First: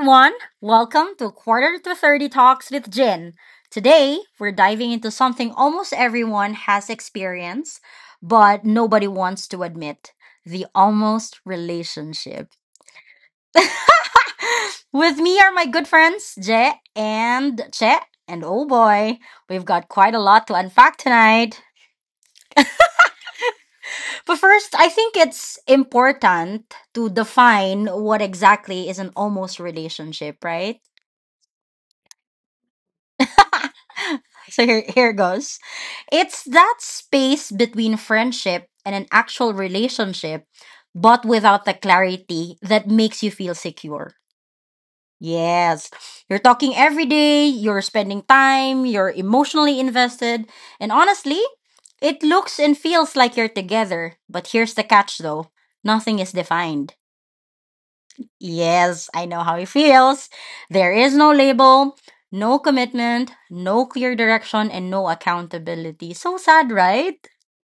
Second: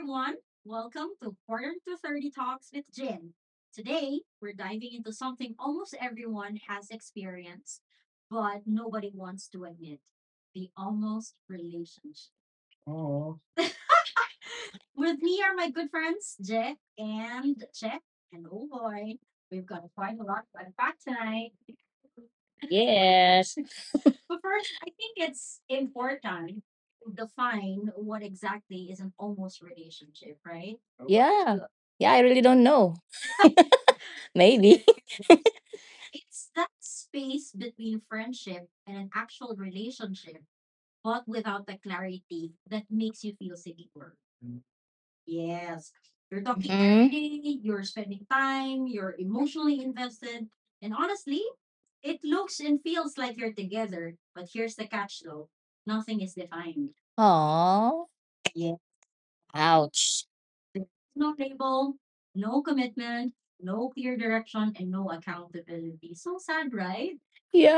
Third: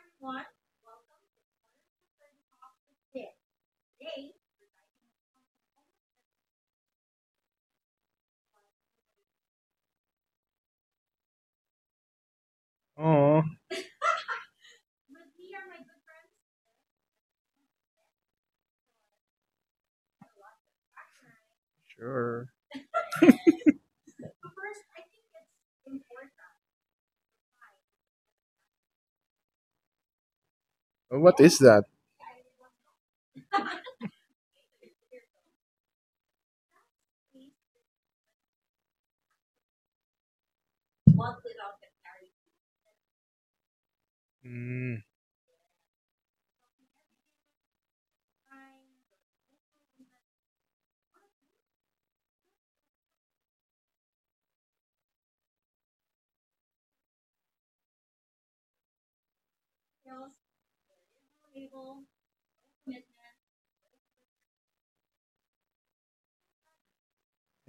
everyone. Welcome to Quarter to 30 Talks with Jin. Today, we're diving into something almost everyone has experienced, but nobody wants to admit the almost relationship. Oh, With me are my good friends, Je and Che. And oh boy, we've got quite a lot to unpack tonight. sure. But first, I think it's important to define what exactly is an almost relationship, right? What Yeah. is that? Yeah, I really don't know. So Maybe. here goes. It's that space between friendship and an actual relationship, but without the clarity that makes you feel secure. Mm, Yes, you're talking every day, Mm. you're spending time, you're emotionally invested, and honestly, it looks and feels like you're together. But here's the catch though, nothing is defined. Oh. Yeah. Yes, I know how it Ouch. feels. There is no label, no commitment, no clear direction, and no accountability. So sad, right?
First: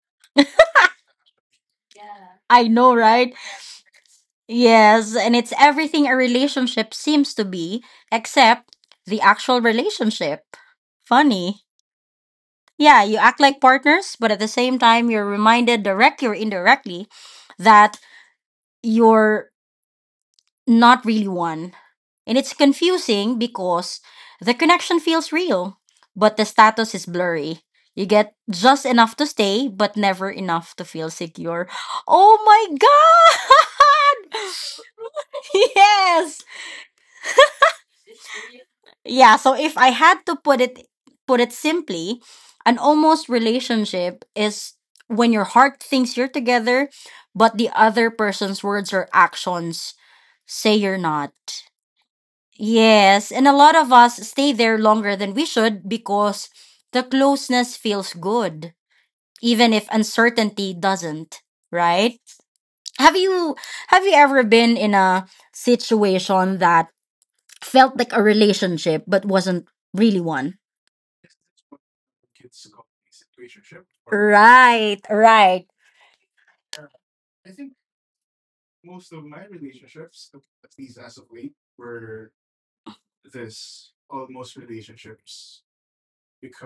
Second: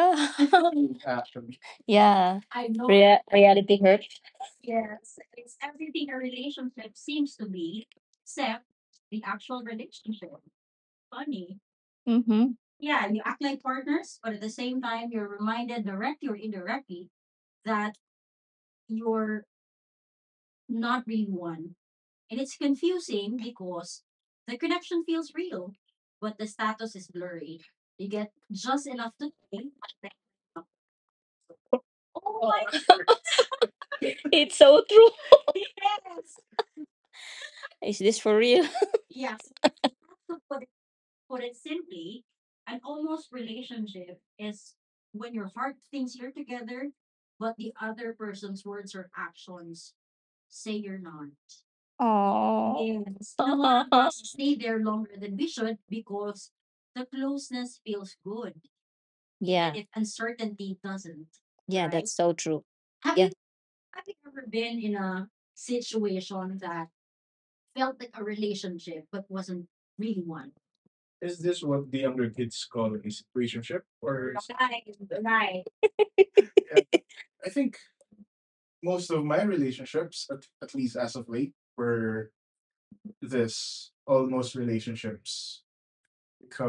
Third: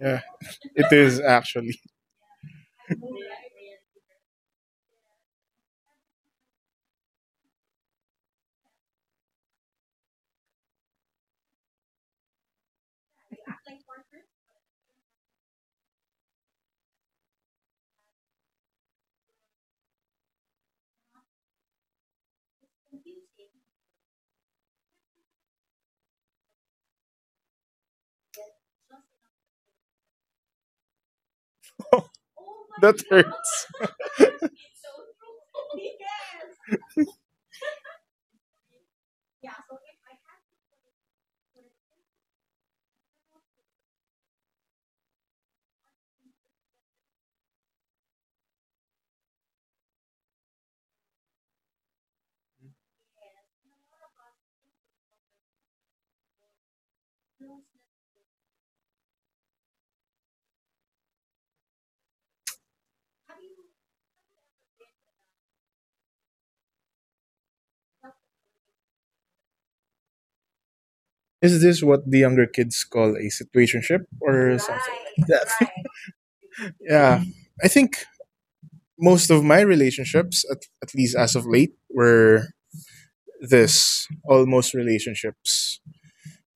yeah, it is actually. yeah. I know, Rea- right? reality hurt. Yes, and it's everything a relationship seems to be, except the actual relationship. Funny. Mm-hmm. Yeah, you act like partners, but at the same time, you're reminded directly or indirectly that you're not really one. And it's confusing because the connection feels real, but the status is blurry. You get just enough to stay, but never enough to feel secure. Oh Oh my God. That hurts. god! It's so true. Yes. Yes. Is this for real? Yeah, so if I had to put it simply, an almost relationship is when your heart thinks you're together, but the other person's words or actions say you're not. Yes, Oh. and a lot of us stay there longer than we should because the closeness feels good, yeah. even if uncertainty doesn't, Yeah, that's right? so true. Have Yeah. you have you ever been in a situation that felt like a relationship but wasn't really one? Is this what the younger kids call a situationship or Right, something like right. that? you Yeah, I think most of my relationships, at least as of late, were this almost relationships.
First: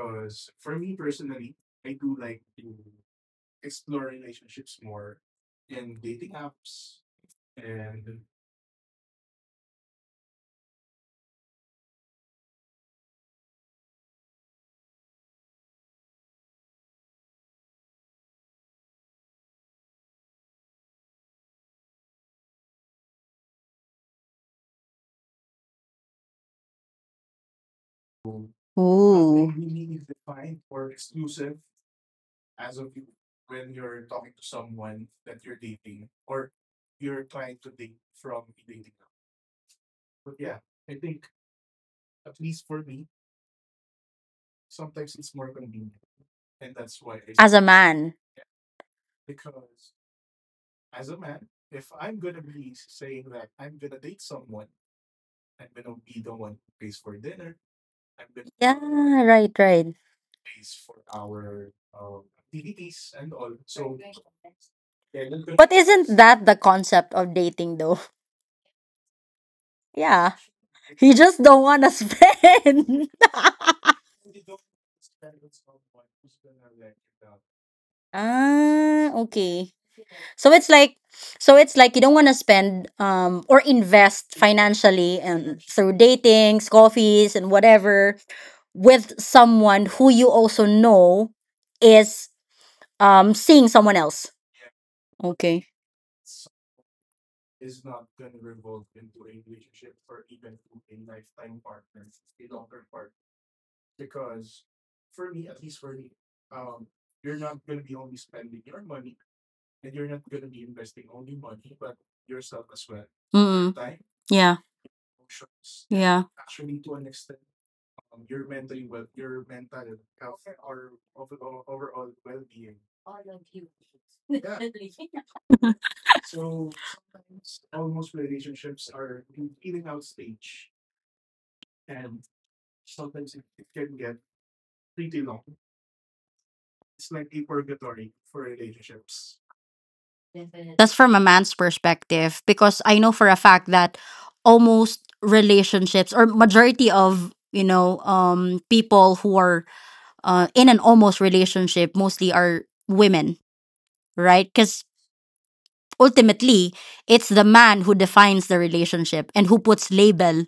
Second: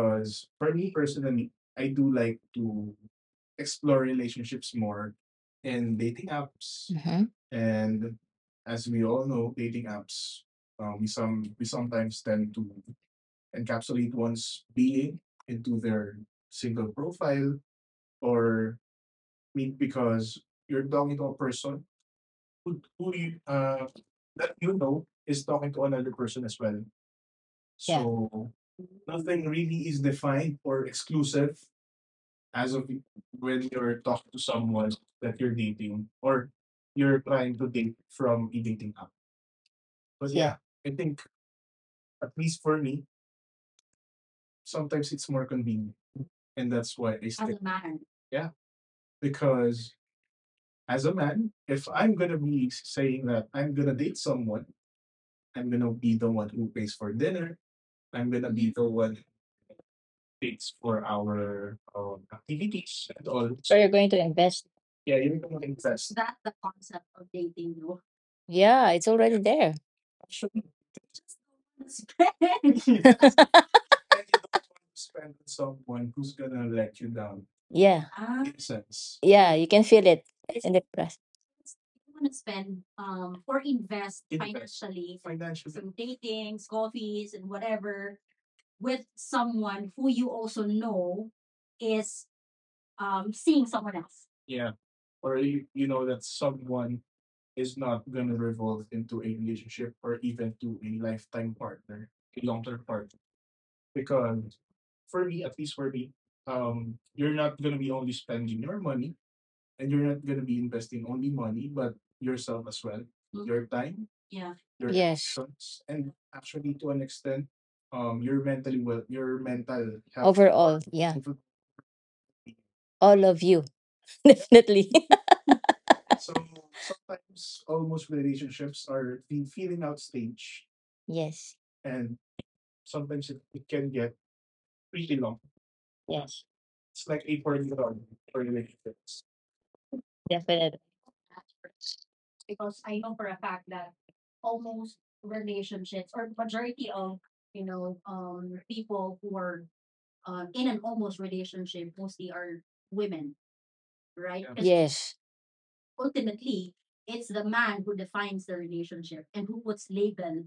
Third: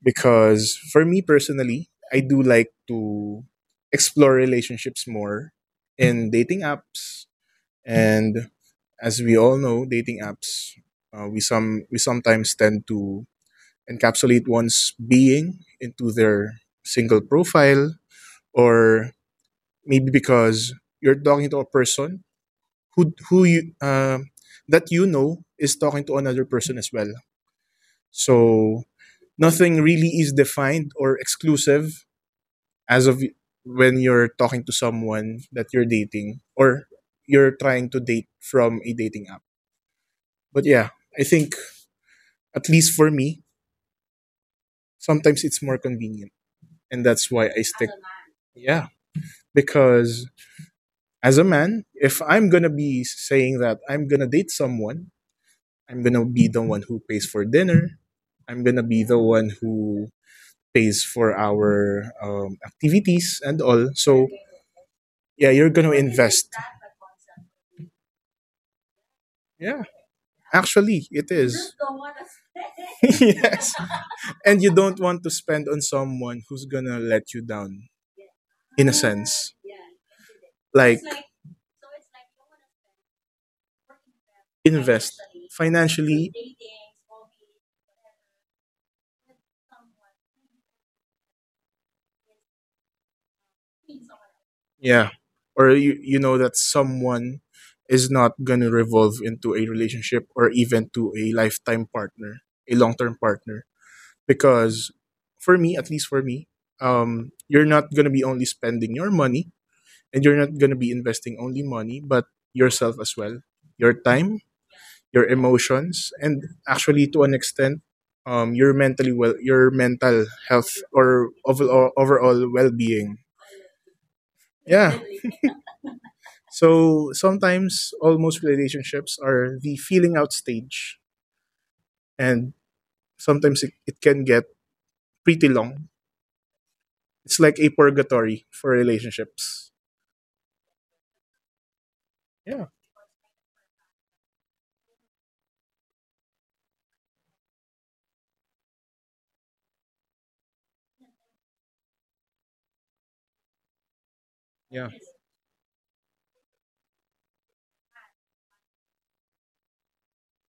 Because for me personally, I do like to explore relationships more And in dating Mm-hmm. apps. And as we all know, dating apps, we sometimes tend to encapsulate one's being into their single profile, or maybe because you're talking to a person who you that you know is talking to another person as well. Yeah. So Ooh. nothing really is defined or exclusive as of when you're talking to someone that you're dating or you're trying to date from a dating app. But yeah, I think at least for me, sometimes it's more convenient. And that's why I As a stick. man. Yeah. Because as a man, if I'm going to be saying that I'm going to date someone, I'm going to be the one who pays for dinner. I'm going to Yeah, be the one right, right. who pays for our activities and So all. you're going So, to invest. yeah, you're But going to isn't invest. that the concept of dating though? Yeah, it's already there. Yeah, Yeah. actually, You it just don't is. want to spend. Yes, and you don't want to spend on someone who's gonna let you down Yeah, in a Ah, sense, yeah, you okay. can feel it So it's in the like like, press. so it's like you don't want to spend or invest invest financially and through financially. datings, coffees and whatever with someone who you also know is seeing someone else. Yeah, Okay. or you know that someone is not gonna revolve into a relationship or even to a lifetime partner, a long-term partner, because for me, you're not gonna be only spending your money, and you're not gonna be investing only money, but yourself as well, Mm. your time, Yeah. your Yes, emotions, Yeah. and actually, to an extent, your mental health overall, yeah, or overall well being. all of you, definitely. Yeah. So sometimes almost relationships are the feeling out stage, yes, and sometimes it can get pretty long. yes, It's like a purgatory for relationships. definitely. That's from a man's perspective Yeah, because I know for a fact that almost relationships or majority of people who are in an almost relationship mostly are women, right? Because yeah, Yes, ultimately it's the man who defines the relationship and who puts label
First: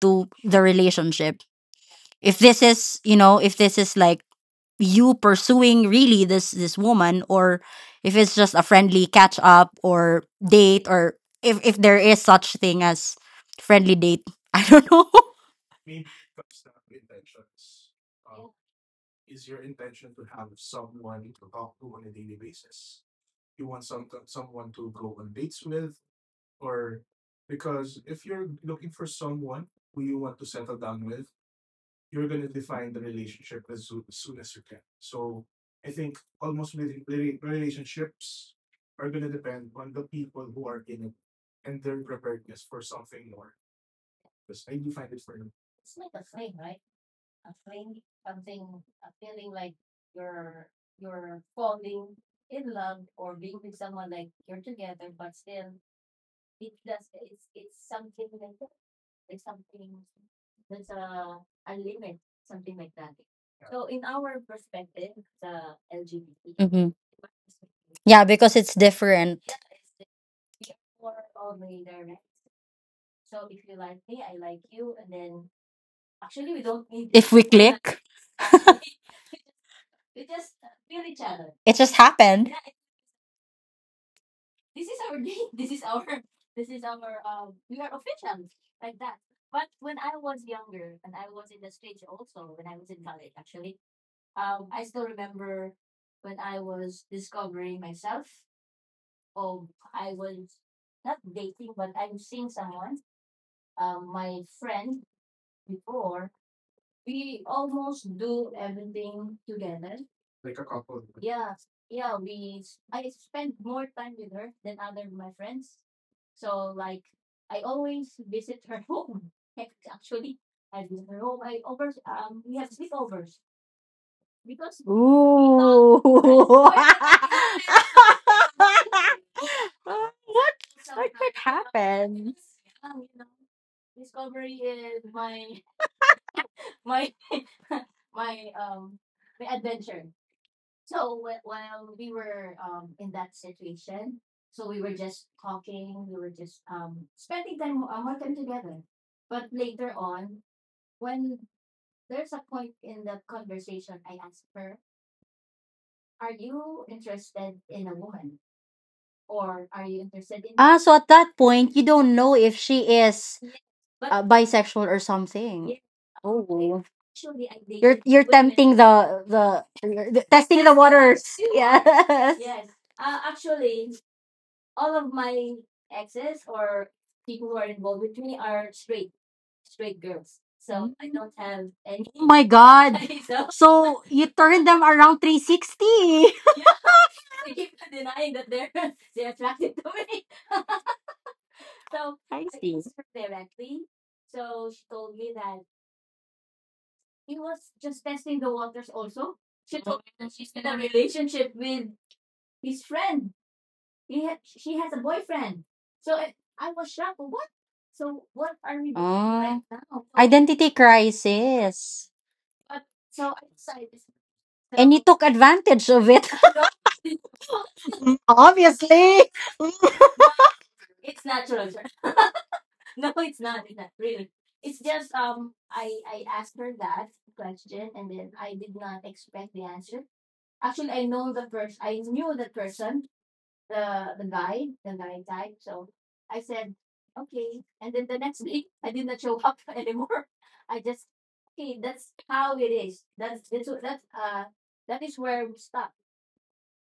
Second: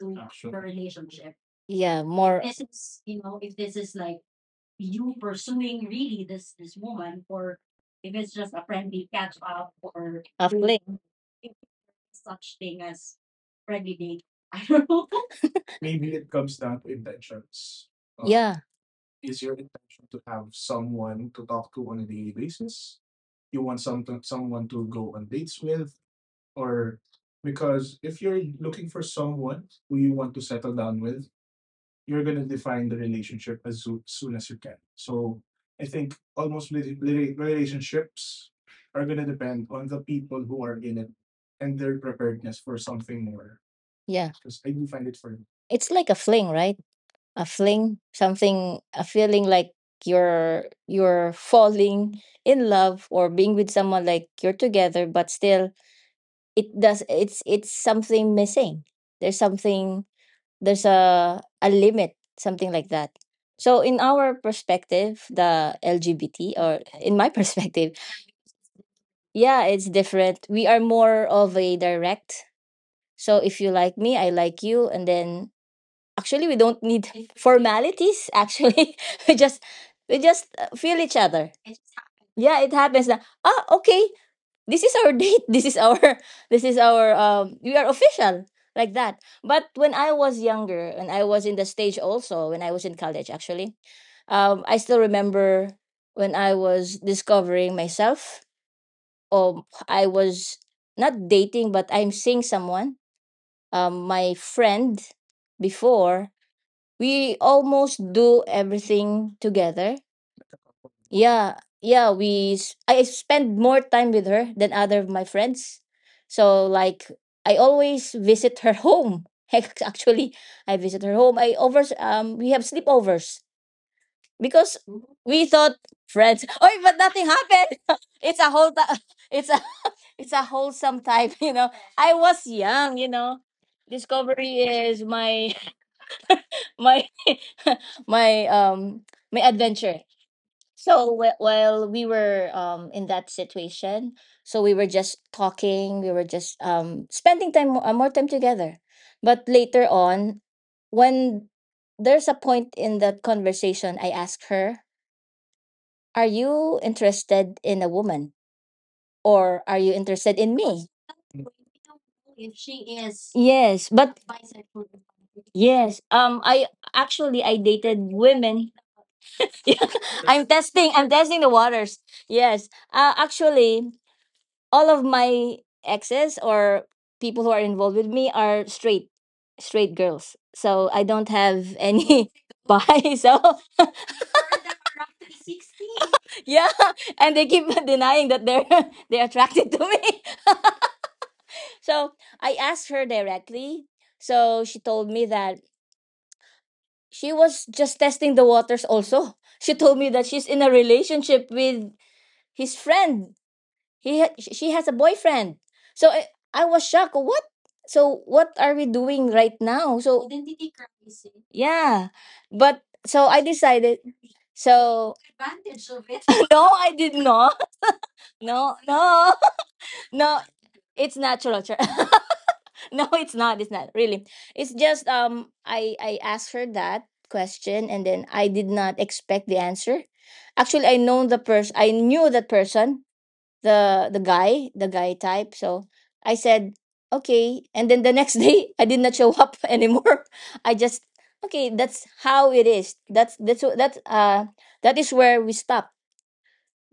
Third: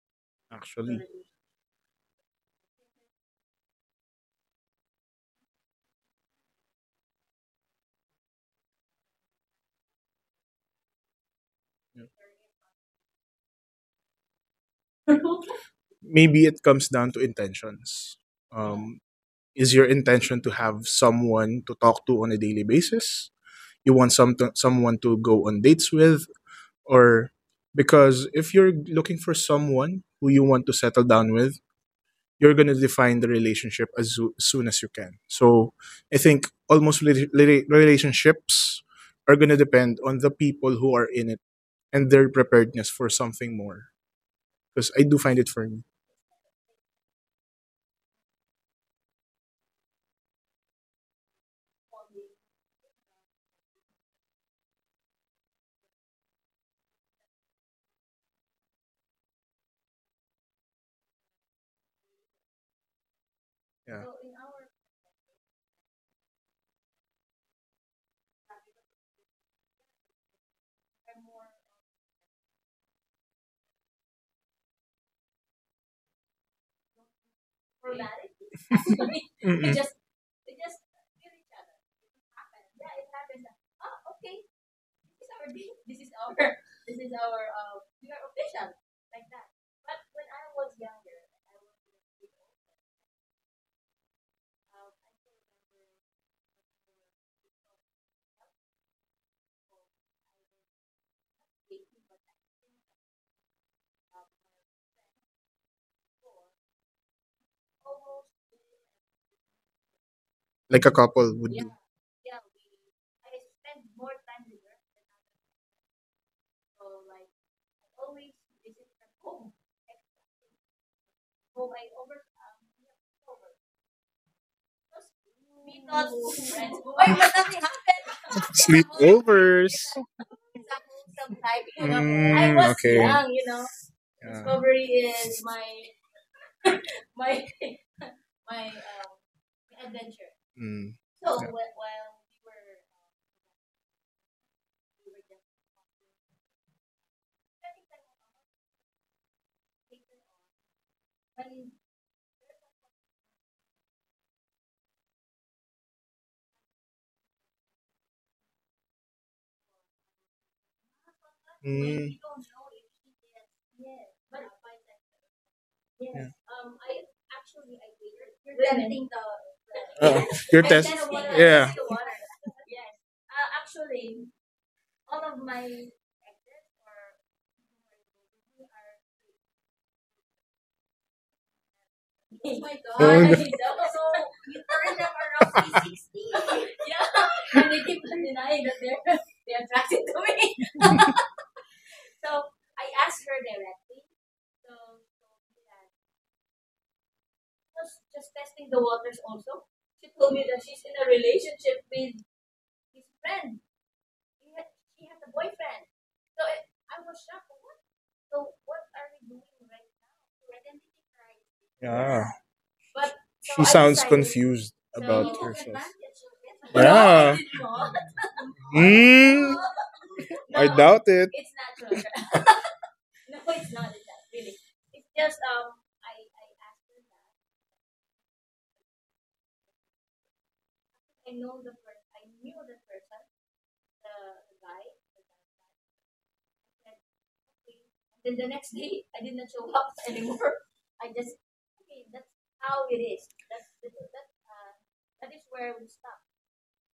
to the actually. relationship yeah, if more this is if this is like you pursuing really this woman, or if it's just a friendly catch up or a date, fling. or if there is such thing as friendly date. I don't know. Maybe it comes down to intentions. Yeah, Um, is your intention to have someone to talk to on a daily basis, you want someone to go on dates with, or because if you're looking for someone who you want to settle down with, you're going to define the relationship as soon as you can. So I think almost relationships are going to depend on the people who are in it and their preparedness for something more, yeah, because I do find it for me. it's like a fling, right? A fling, something, a feeling like you're falling in love or being with someone like you're together, but still it does, it's something missing, there's something, there's a limit, something like that. So in Yeah. our perspective, the lgbt, or Mhm. in my perspective, Yeah, because it's different. yeah, it's different. We are more of a direct. So if you like me, I like you, and then actually we don't need If we click formalities actually. We just, Mm-mm. we just feel each other. it just happened. Yeah, it happens that, ah, okay, this is our date, this is our this is our we are official, like that. But when I was younger and I was in the stage, also when I was in college, actually, I still remember when I was discovering myself, or I was not dating but I'm seeing someone, my friend before, we almost do everything together. Like a couple would Yeah, do. yeah, I spend more time with her than other of my friends. So like I always visit her home. Heck, actually, I visit her home. I overs We have sleepovers because we thought Ooh. friends. what Oh, but nothing happened. it's a whole ti- it's a Sleepovers. it's a wholesome what time, could you know. I happen? was Mm, mm, okay. young, you know. Discovery Yeah. is my my my my adventure. Mm. So while we were in that situation, so we were just talking, we were just spending time, more time together. But later on, when, there's a point in that conversation, I asked her, "Are you interested in a woman, or are you interested in Ah, me?" so at that point, you don't Mm. know If if she she is, is yes, but bisexual bisexual. or something. Yes. Yeah. I Oh, actually I dated you're women. tempting the you're Uh, the- I'm your testing the testing. test. I'm waters. testing the Yeah. waters. Yes. Actually, all of my exes or people who are involved with me are straight, straight girls. Yes. So I don't have Oh any my God. bi. So Oh. So you turn them around 360. yeah, and they keep denying that they're they're attracted to me. So I I see. asked her directly. So she told me that she was just testing the waters. Also, she told me that she's in a relationship with his friend. She has a boyfriend. So I was shocked, what, so what are we doing right Oh, now? So, identity identity crisis. crisis. Yeah. Yeah. But so I She decided, sounds confused And you so, took about herself. advantage of it. no, I did Yeah. not. No, Obviously. no. Mm. No, I doubt it's it. natural, sure. No, it's not, it's not really. It's just, I asked her that question and then I did not expect the answer. Actually, I know the person, I knew that person, the guy type. So I said, "Okay." And then the next day, I did not show up anymore. I just, okay, that's how it is. That that is where we stop,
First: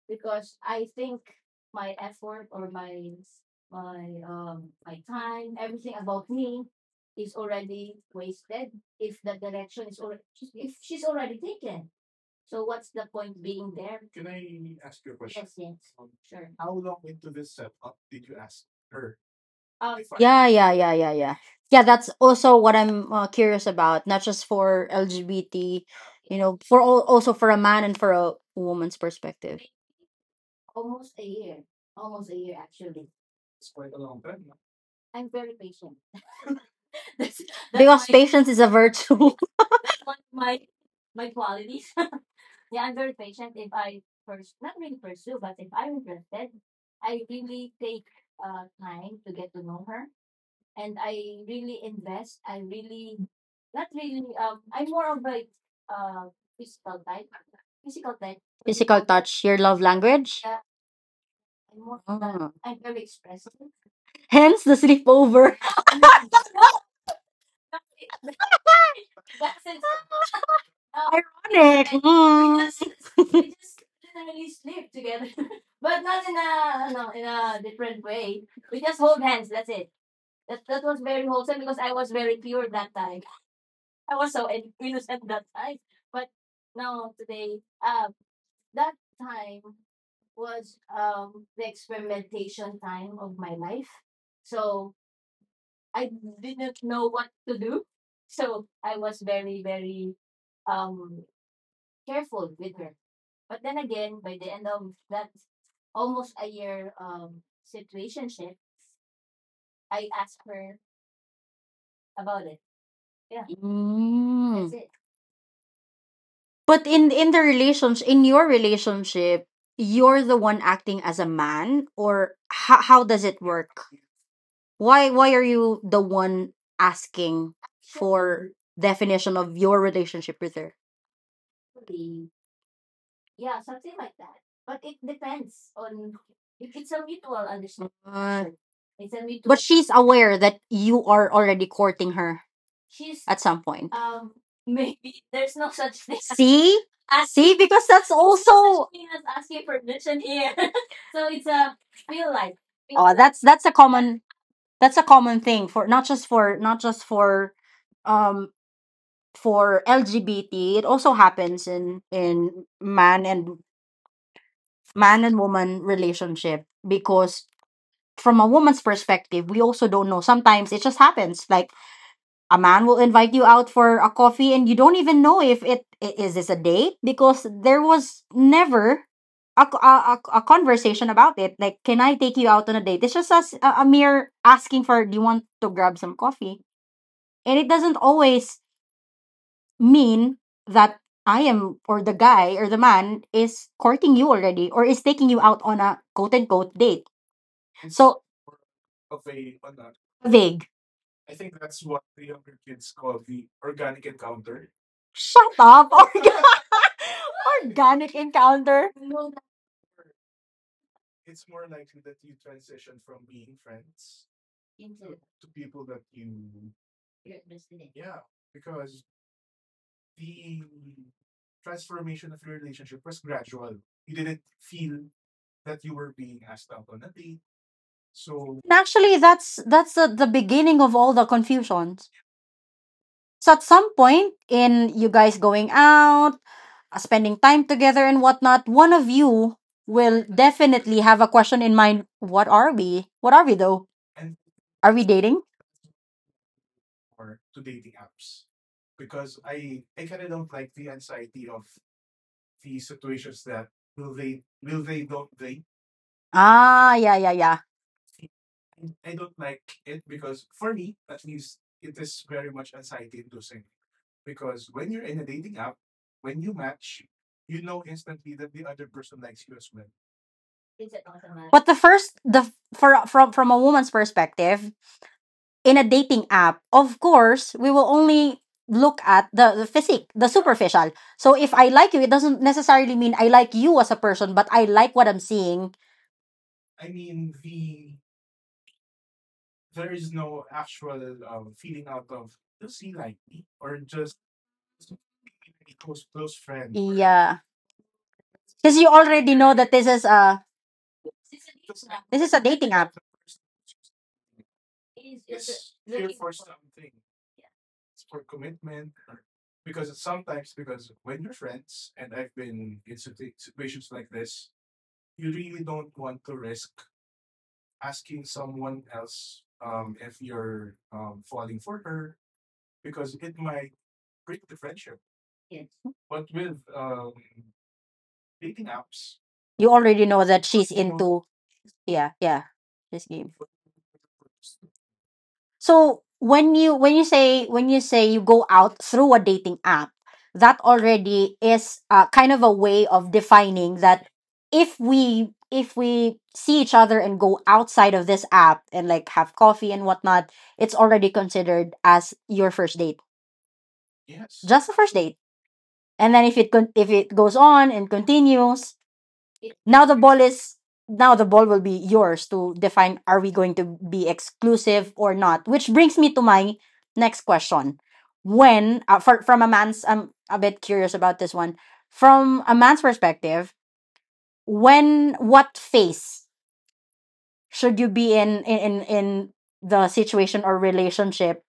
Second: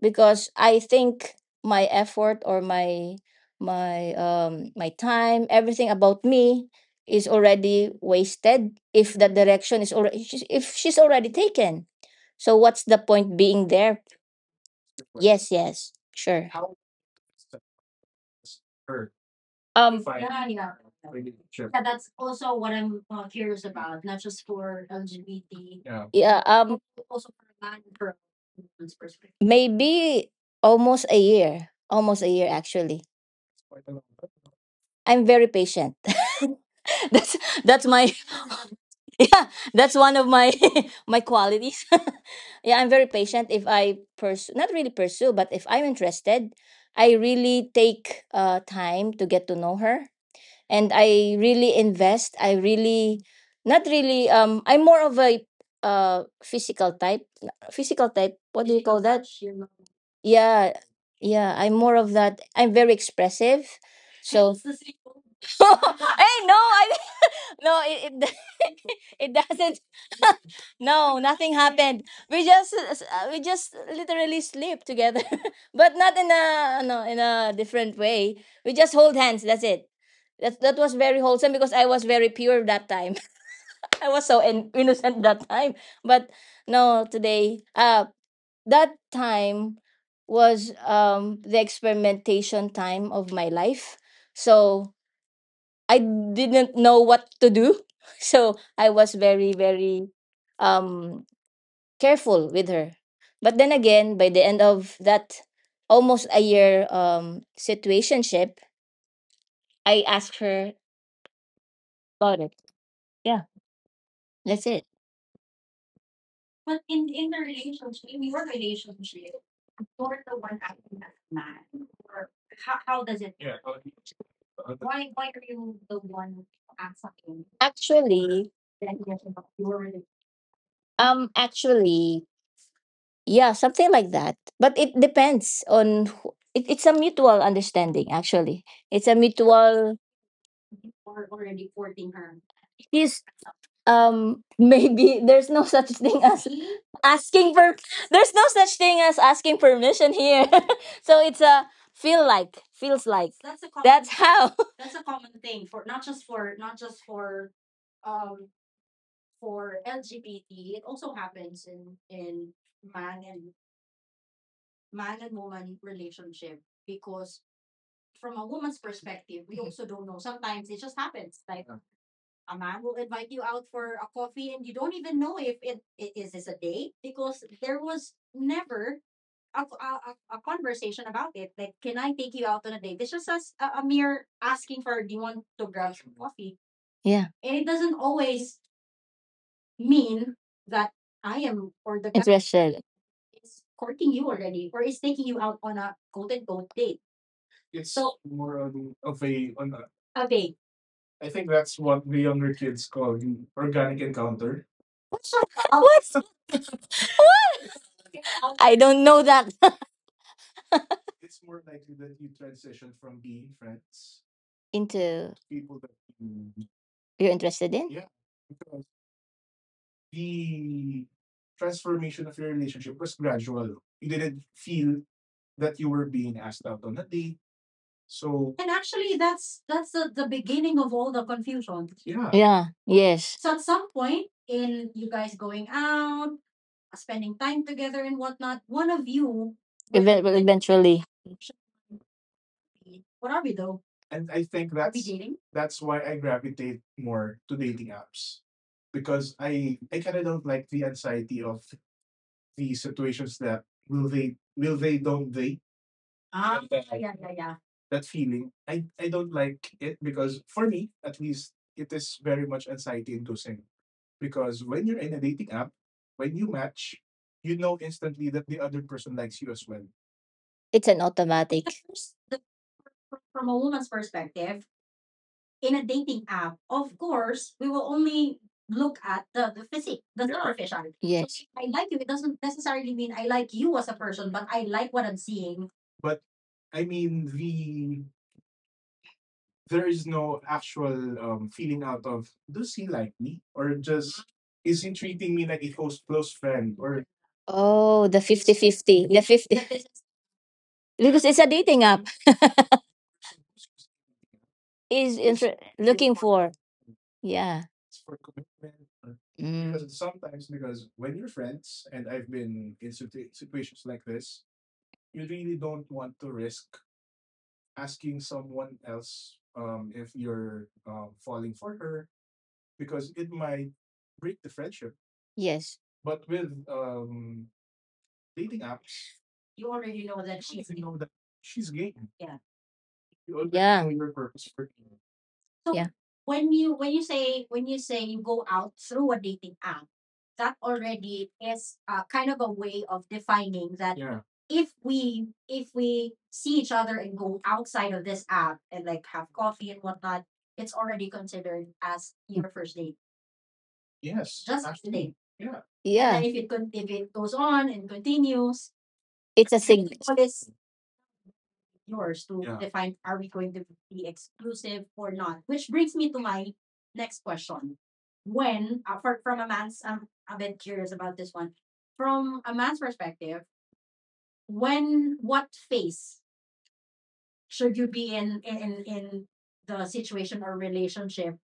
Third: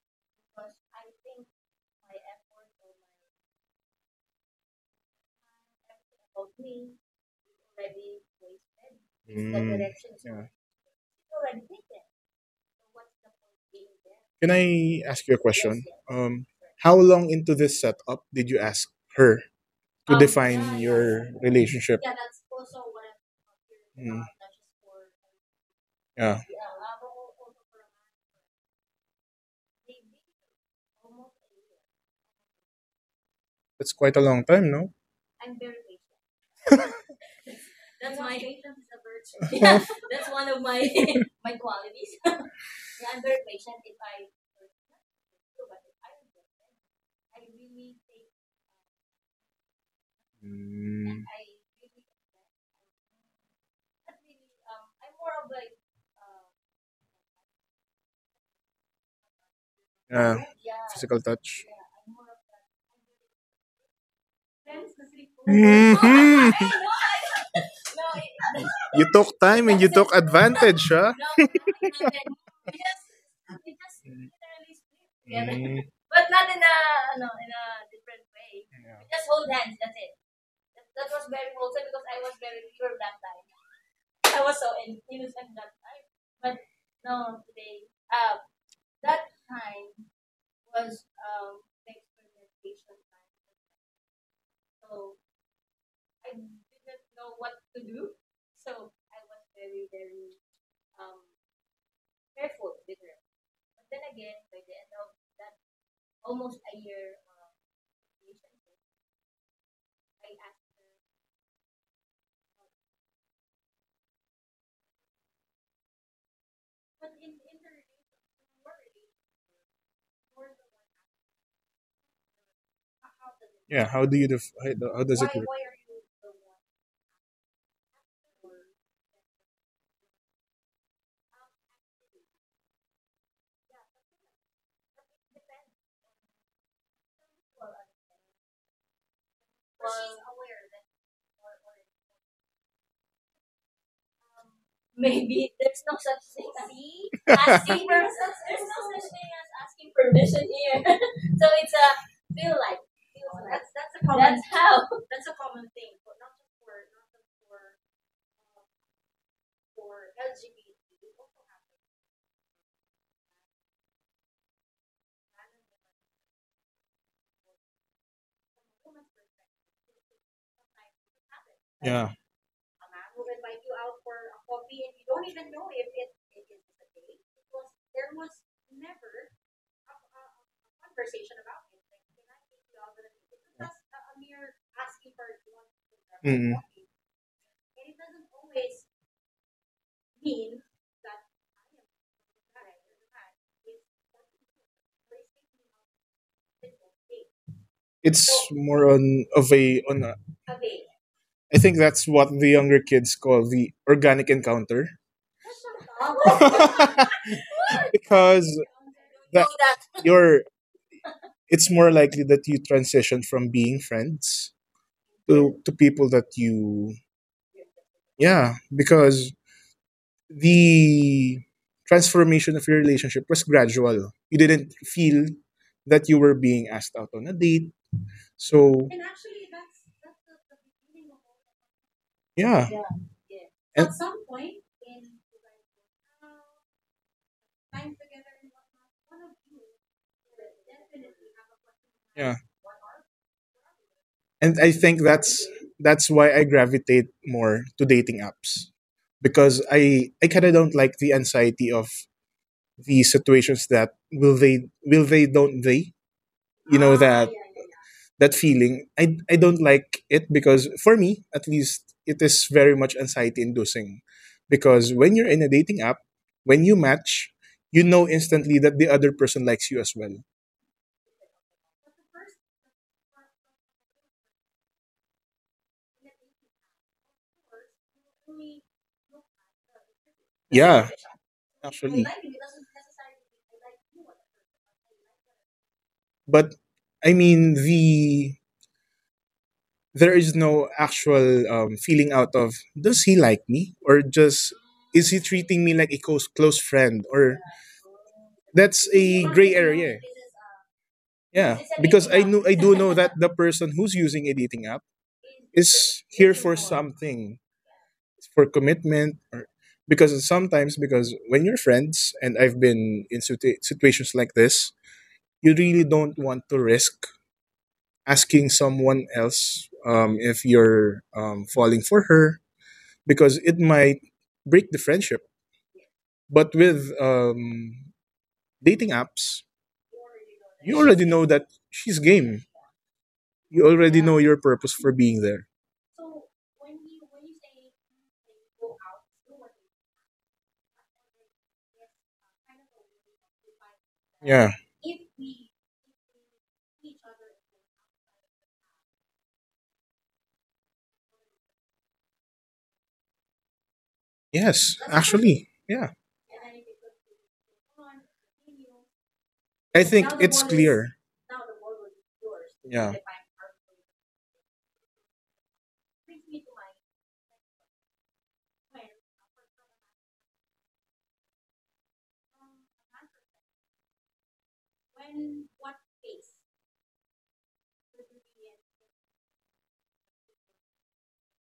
because I think my effort or my my time, everything about me is already wasted if that Mm. direction is already, Yeah. if she's already taken. So what's the point being there? Can I ask you a yes Yes, question? yes, Um, sure. How long into this setup did you ask her to Um, Yeah, yeah, yeah, yeah, yeah. Yeah, relationship? that's also I'm, what I'm curious about, not just for LGBT, yeah, you yeah, know, for all, also for a man and for a woman's perspective. maybe almost a year, almost a year, actually. that's quite a long time, no? I'm very patient. that's that's Because my patience is a virtue. yeah, that's one of my my qualities. Yeah, I'm very patient. If I pursue, not really pursue, but if I'm interested, I really take time to get to know her. And Mm, I I, really invest. I really, not really, I'm more of a physical type. Physical type. What do you call Physical that? touch, your love language. yeah, Yeah. physical Yeah, I'm touch. more of that. Ah. I'm very expressive. So Hence the sleepover. hey, no, I no, it You it took time, doesn't. No, huh? nothing Ironic. happened. We just, Mm. We just literally sleep together, but not in a, no, in a different way. We just hold hands. That's Yeah. it. That, that was very wholesome because I was very pure that time. I was so in, innocent that time. But no, today, that time was the experimentation time of my life. So I didn't know what to do. So I was very um careful with her. But then again, by the end of that almost a year situationship, I asked her about it. Yeah, that's Mm. it. But in the relationship, in your relationship, you're the one acting as a man, or how does it work? Yeah. How do you how how. Why are you the one asking for Actually, definition of your relationship with her? actually, yeah, something like that. But it depends on who, it's a mutual understanding, Uh, actually. It's a but she's mutual aware that you are already courting her he's at some point. Maybe maybe there's there's. no No. such thing as See? asking See, for, because that's there's no such also thing as asking permission person here. here. So it's a, feels Oh, like, that's a that's common how. Thing for not just um for LGBT. It also happens in man and man and woman relationship because from a woman's perspective, we also don't know. Sometimes it just happens. Like Have. a man will invite you out for a coffee and you don't even know if is this a date, because there was never a, co- a conversation about it. Like, can I take you out on a date? It's just as a mere asking for, do you want to grab some coffee? So. Yeah. And it doesn't always mean that I am or the guy or the Interested. man is courting you already or is taking you out on a quote unquote date. So It's more on of a on, a, vague. I think that's what the younger kids call the organic encounter. Shut up. What? What? Organic Because I encounter. don't know that. you're. It's more likely that you transition from being friends Into, to people that you, you're interested in? yeah, because the transformation of your relationship was gradual. You didn't feel that you were being asked out on a date. So Actually, that's the beginning of all the confusions. Yeah. yeah. So Yes. So at and some point in you guys going out, spending time together and whatnot, one of you will definitely we Eventually, have have a a question in mind. question. What Yeah, are we? What are we though? and I Are we think dating? that's why I gravitate more to dating apps, because I kind of don't like the anxiety of the situations that will they don't they you Ah, know, yeah, that yeah, yeah. that feeling, I don't like it, because for me at least it is very much anxiety inducing. Because when you're in a dating app, when you match, you know instantly that the other person likes you as well. it's an the automatic. But the first, the for from a woman's perspective, in a dating app, of course, we will only look at the physique, the Yeah, superficial. So if I like you, actually, it doesn't necessarily mean I like you as a person, but I like what I'm seeing. but I mean, there is no actual feeling out of does he like me, or just is he treating me like a Close close friend. friend, Yeah. or Oh, the Because you that's fifty-fifty. The a already 50 know gray that that is. Area. Because it's a Yeah, dating app. because this I is a know I dating do app. know that the person who's using a dating app is here for something, Yeah. for commitment, or Mm. because sometimes, because when you're friends, and I've been in situations like this, you really don't want to risk asking someone else if you're falling for her, because it might break the friendship. Yes. But with dating apps, You already know that she's you already into. know that she's Yeah, yeah. game. This game. You already know your purpose for being there. So when you say you go out through a dating app, that already is kind of a way of defining that Yeah. If we see each other and go outside of this app and like have coffee and whatnot, it's already considered as your first date. Just the Yes. first date. Actually, And yeah. And yeah. then if Yeah. it goes on and continues, It's a now sig. I the think ball it's is clear. now the ball will be yours to define, Yeah. are we going to be exclusive or not? Which brings me to my next question. When from a man's I'm a bit curious about this one. From a man's perspective, when what phase should you be in in the situation or relationship,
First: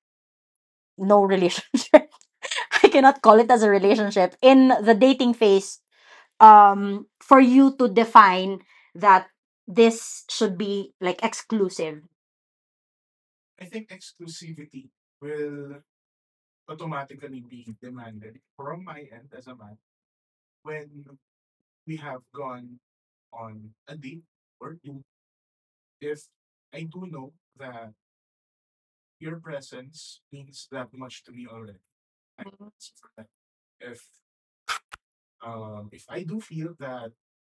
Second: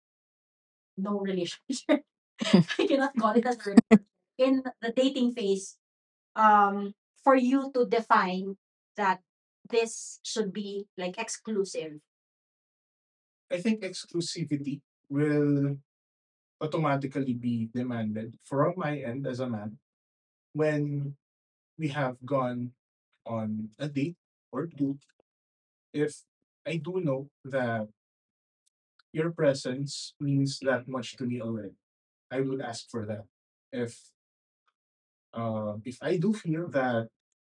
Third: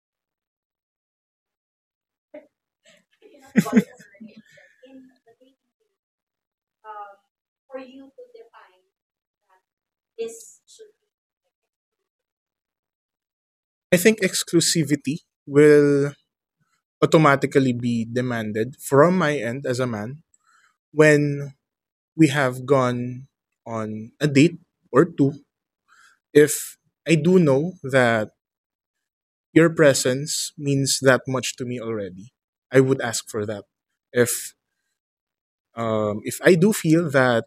no relationship, I cannot call it as a relationship, in the dating phase, for you to define that this should be like exclusive. I think exclusivity will automatically be demanded from my end as a man when we have gone on a date or two. If I do know that your presence means that much to me already, I would ask for that. If if I do feel that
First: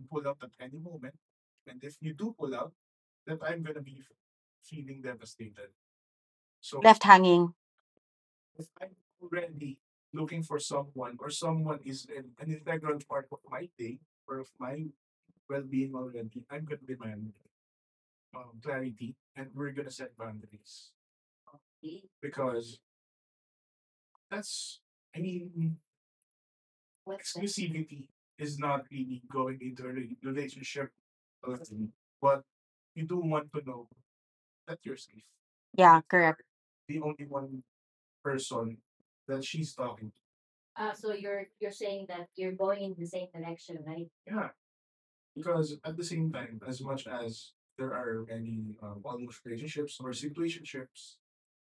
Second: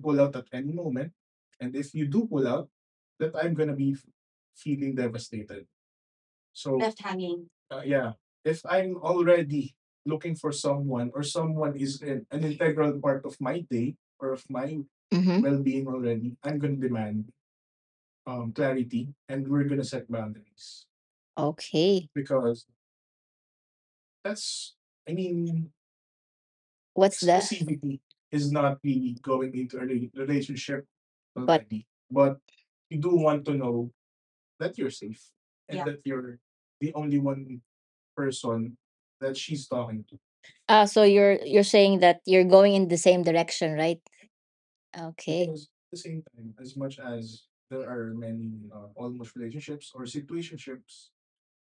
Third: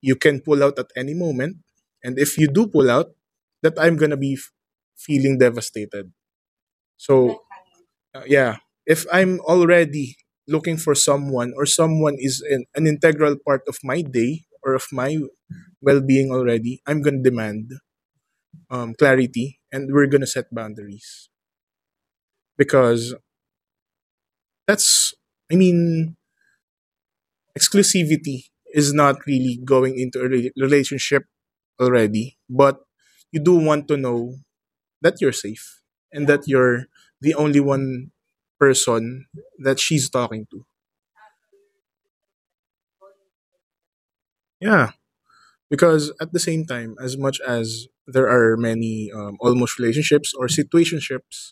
you can pull out at any moment, and if you do pull out, that I'm gonna be feeling devastated. So- left So hanging. Yeah, if I'm already looking for someone, or someone is an integral part of my day or of my Mhm. well-being already, I'm gonna demand clarity, and we're gonna set boundaries, Okay. because that's, I mean, What's that? exclusivity is not really going into a relationship But- already, but you do want to know that you're safe Yeah, and that correct. you're the only one person that she's talking to. Ah, so you're saying that you're going in the same direction, right? Yeah, Okay. because at the same time, as much as there are many almost relationships or situationships,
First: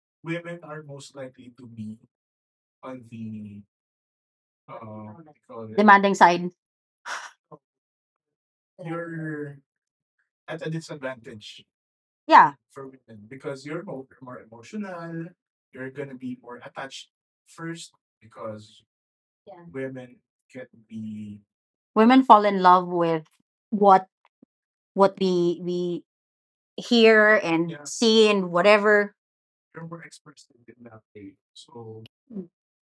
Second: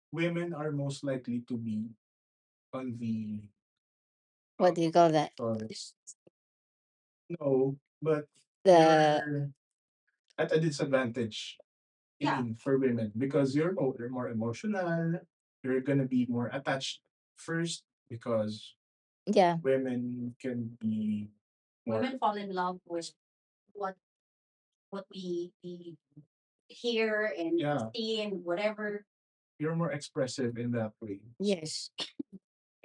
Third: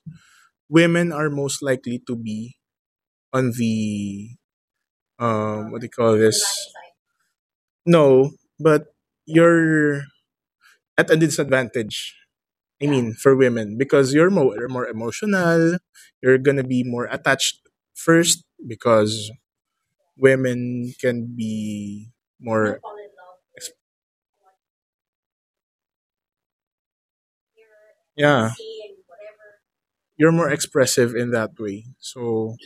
women are most likely to be on the What do you call that? Oh, yeah, what do you demanding call side. this? No, but The you're at a disadvantage. Yeah, I, yeah, mean, for women, because you're more, more emotional, you're gonna be more attached first, because yeah. women can women be fall in love more, with ex- what what we hear and, yeah, see and yeah, whatever. you're more expressive in that Yes. way. So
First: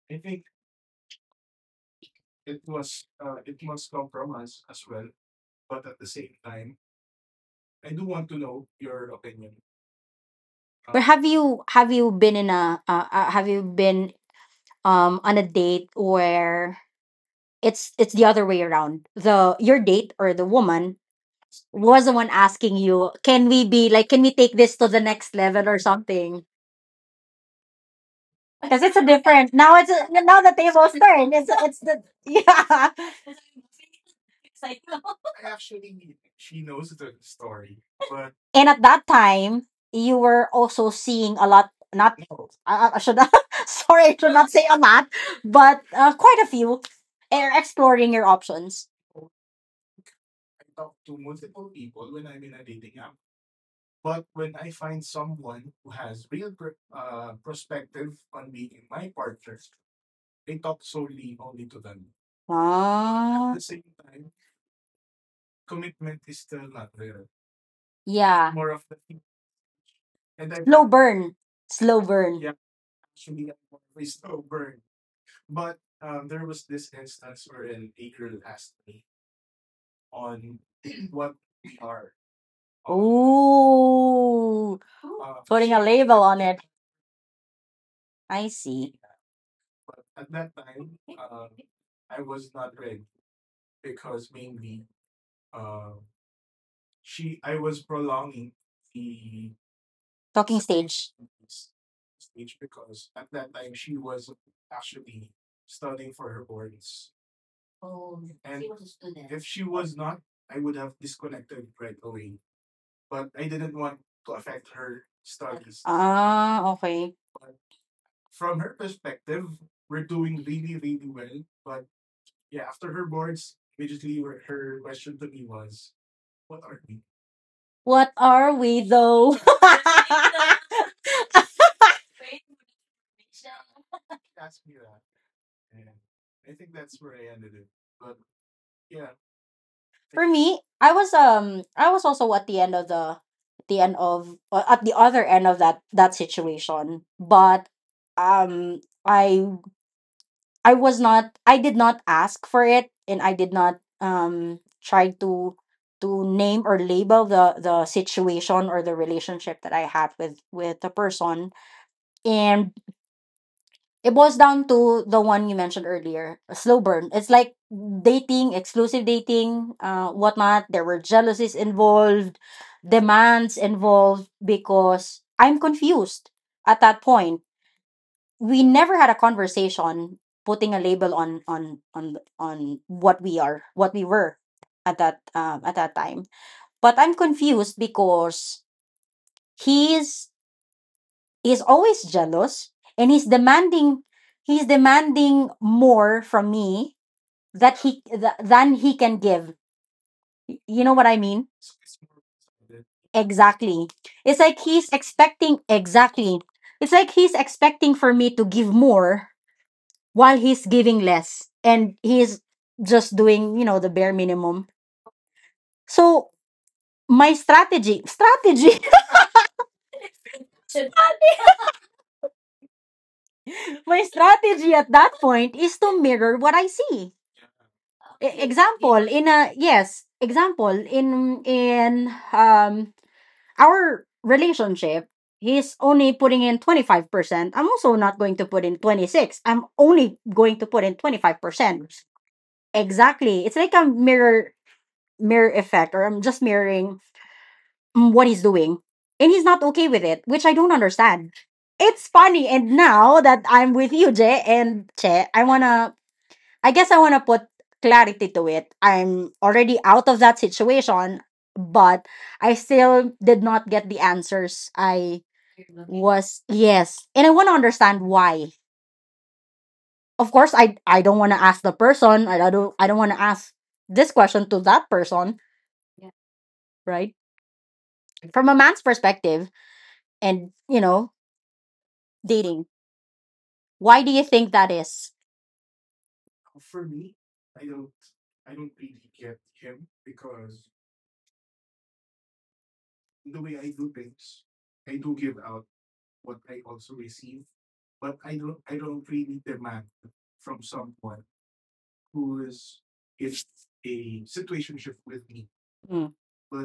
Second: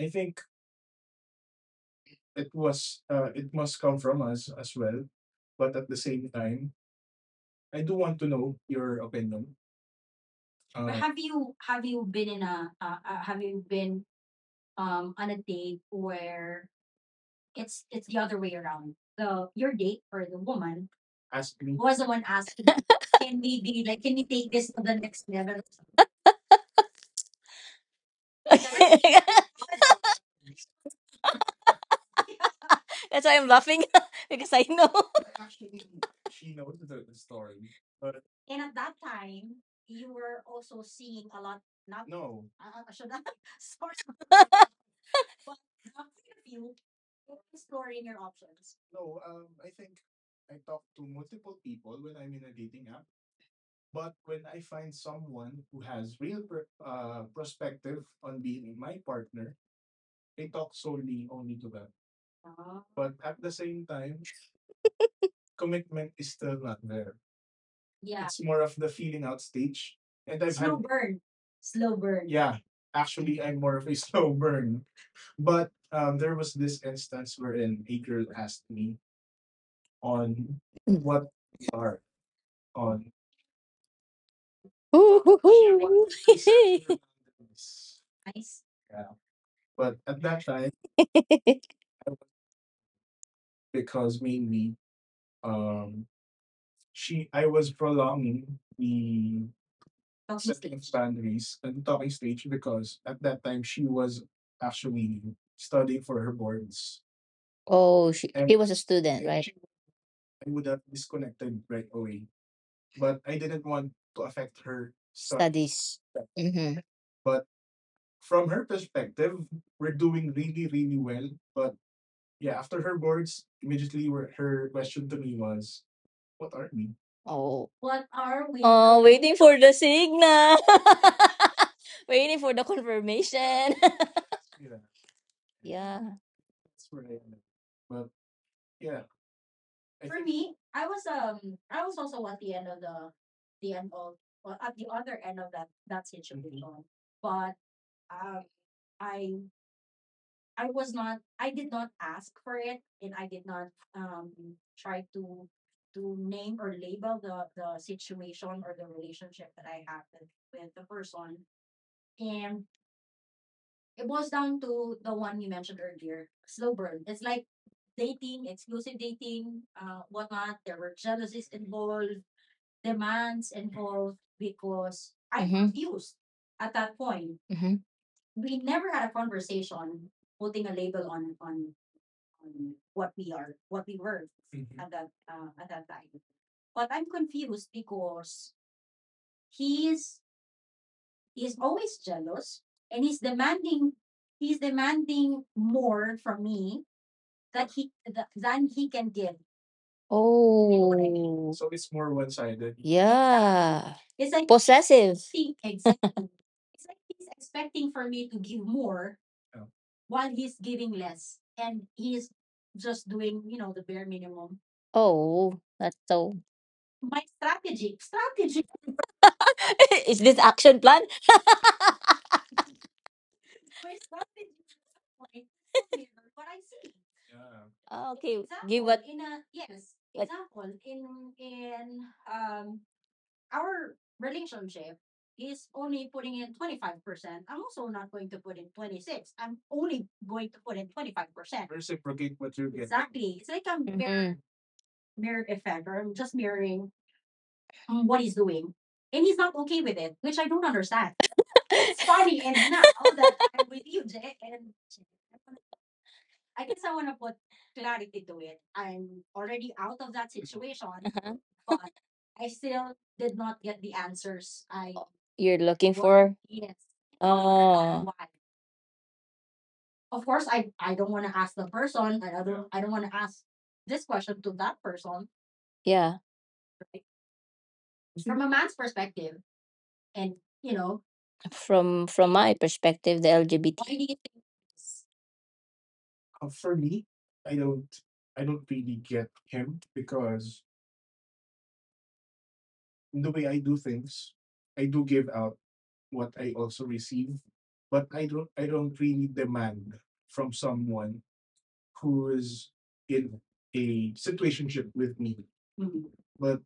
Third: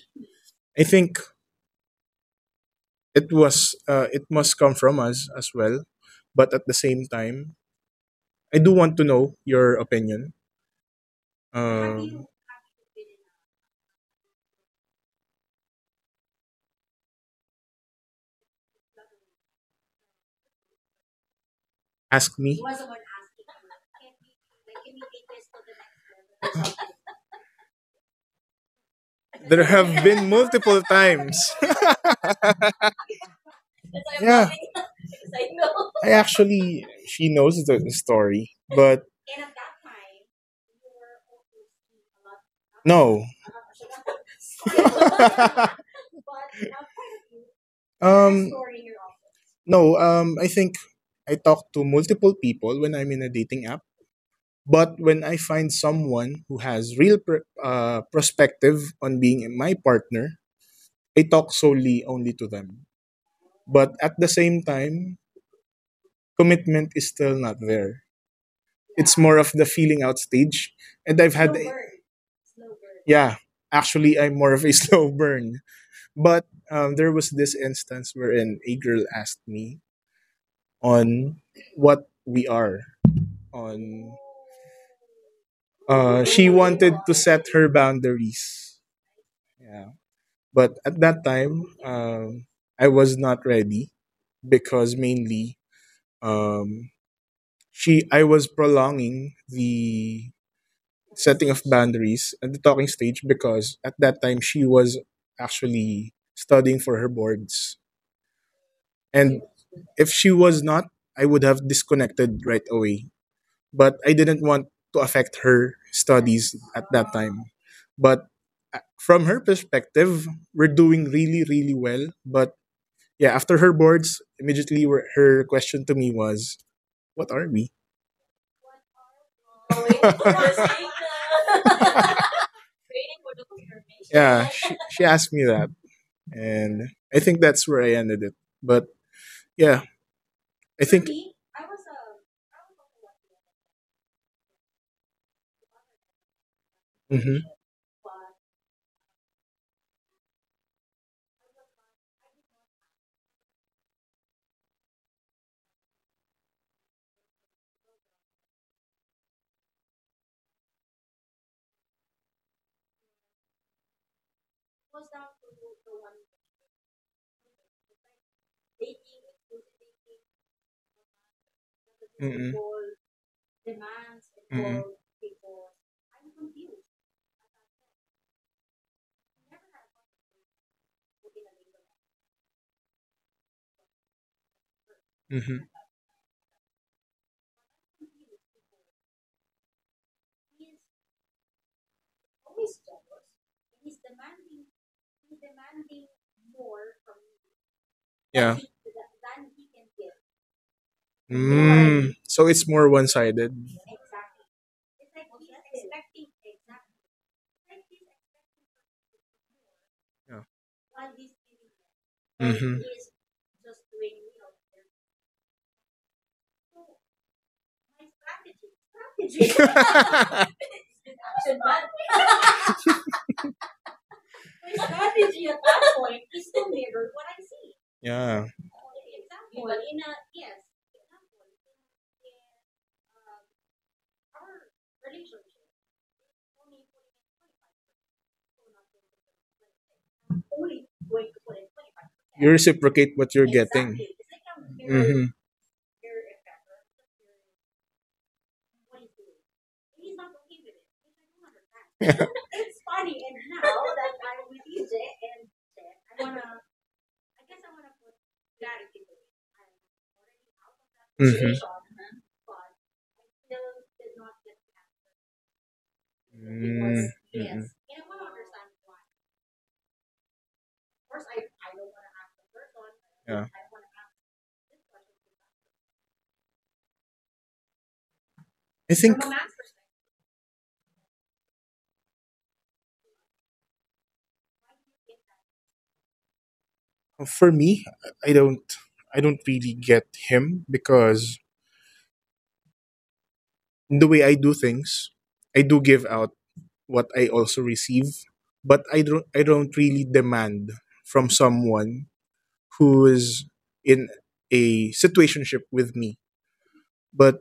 I think it was, it must come from us as well. But at the same time, I do want to know your opinion. But have you Um, been in a have you been on a date where it's the other way around, the your date or the woman Ask was the me. one asking you, can we be like, can we take this to the next level or something? Because it's a There have different been now. It's a, multiple now the times. tables turn. It's the yeah. That's why I'm Yeah, laughing because I know. I actually, she knows the story, but And at that time, you were also seeing a lot. Not. no. I, I should sorry, I should not say a lot, but quite a few. Are um, exploring your options. no. I think I talk to multiple people when I'm in a dating app, but when I find someone who has real perspective on being my partner, I talk solely only to them. But at Ah. the same time, commitment is still not there. It's Yeah. more of the feeling out stage. And I've had, Slow slow burn. burn. Slow Slow burn. burn. Yeah, actually, I'm more of a slow burn. But there was this instance wherein a girl asked me on what we are. On Oh, Ooh, hoo, putting she a hoo. wanted label on to it. set her boundaries. I see. Yeah, but at that time, I was not ready because mainly, um, she I was prolonging the Talking setting of stage. boundaries at the talking stage, because at that time she was actually studying for her boards. Oh, she, he And was a student, if right? she was not, I would have disconnected right away. But I didn't want to affect her studies Studies. at that Ah, time. Mm-hmm. okay. But from her perspective, we're doing really, really well. But yeah, after her boards, immediately her question to me was, what are we? Oh. What are we Oh, waiting though? for the signal. Waiting for the Yeah, confirmation. She asked me that, Yeah. and I think that's where I ended it, but yeah, I For think. me, I was also at the end of at the other end of that Hmm. situation, but um I I was not. I did not ask for it and I did not try to to name or label the situation or the relationship that I had with the person. And it boils down to the one you mentioned earlier, a slow burn. It's like dating, exclusive dating, whatnot. There were jealousies Mm-mm, involved, demands Mhm. mm-mm, involved, because I'm confused at that point. Mm-hmm. We never had a conversation putting a label on what we are, what we were mm-hmm, at that time. But I'm confused because he's he's always jealous and he's demanding, he's demanding more from me that yeah. Than he can give, you know Oh. what I Mm, mean? so it's more one-sided. Exactly, Yeah. it's like he's Possessive. expecting, exactly it's like he's expecting for me to give more Yeah. while he's giving less and Mm-hmm. he's just doing, you know, the bare minimum. Oh, that's So so. my strategy strategy, Is this action plan? my strategy at that point is to mirror what I see. Yeah, Okay, give Example what? What- in a, mhm. yes, example Uh-huh. In our relationship, he's only putting in 25%, I'm also not going to put in 26, I'm only going to put in you 25%. reciprocate what you're getting. Exactly, it's like a Hmm. mirror, mirror effect or I'm just mirroring, mm, what he's doing, and he's not okay with it, which I don't understand. It's funny, and now that I'm with you, Jay and Che, I want to, I guess I want to put clarity to it. I'm already out of that Mm-hmm. situation, but I still did not get the answers I You're looking Mm, for. was. mm-hmm. Yes. And I want to understand Oh, why. Of course, I don't want to ask the person. Yeah. I don't want to ask this question to that person, yeah. right? I From think From a man's perspective and, you know, from my dating. perspective, the Why do LGBT. you think that is? for me, I don't I don't really get him because in the way I do things, I do give out what I also receive, but I don't really demand from someone who is in a situationship with me. Mm. But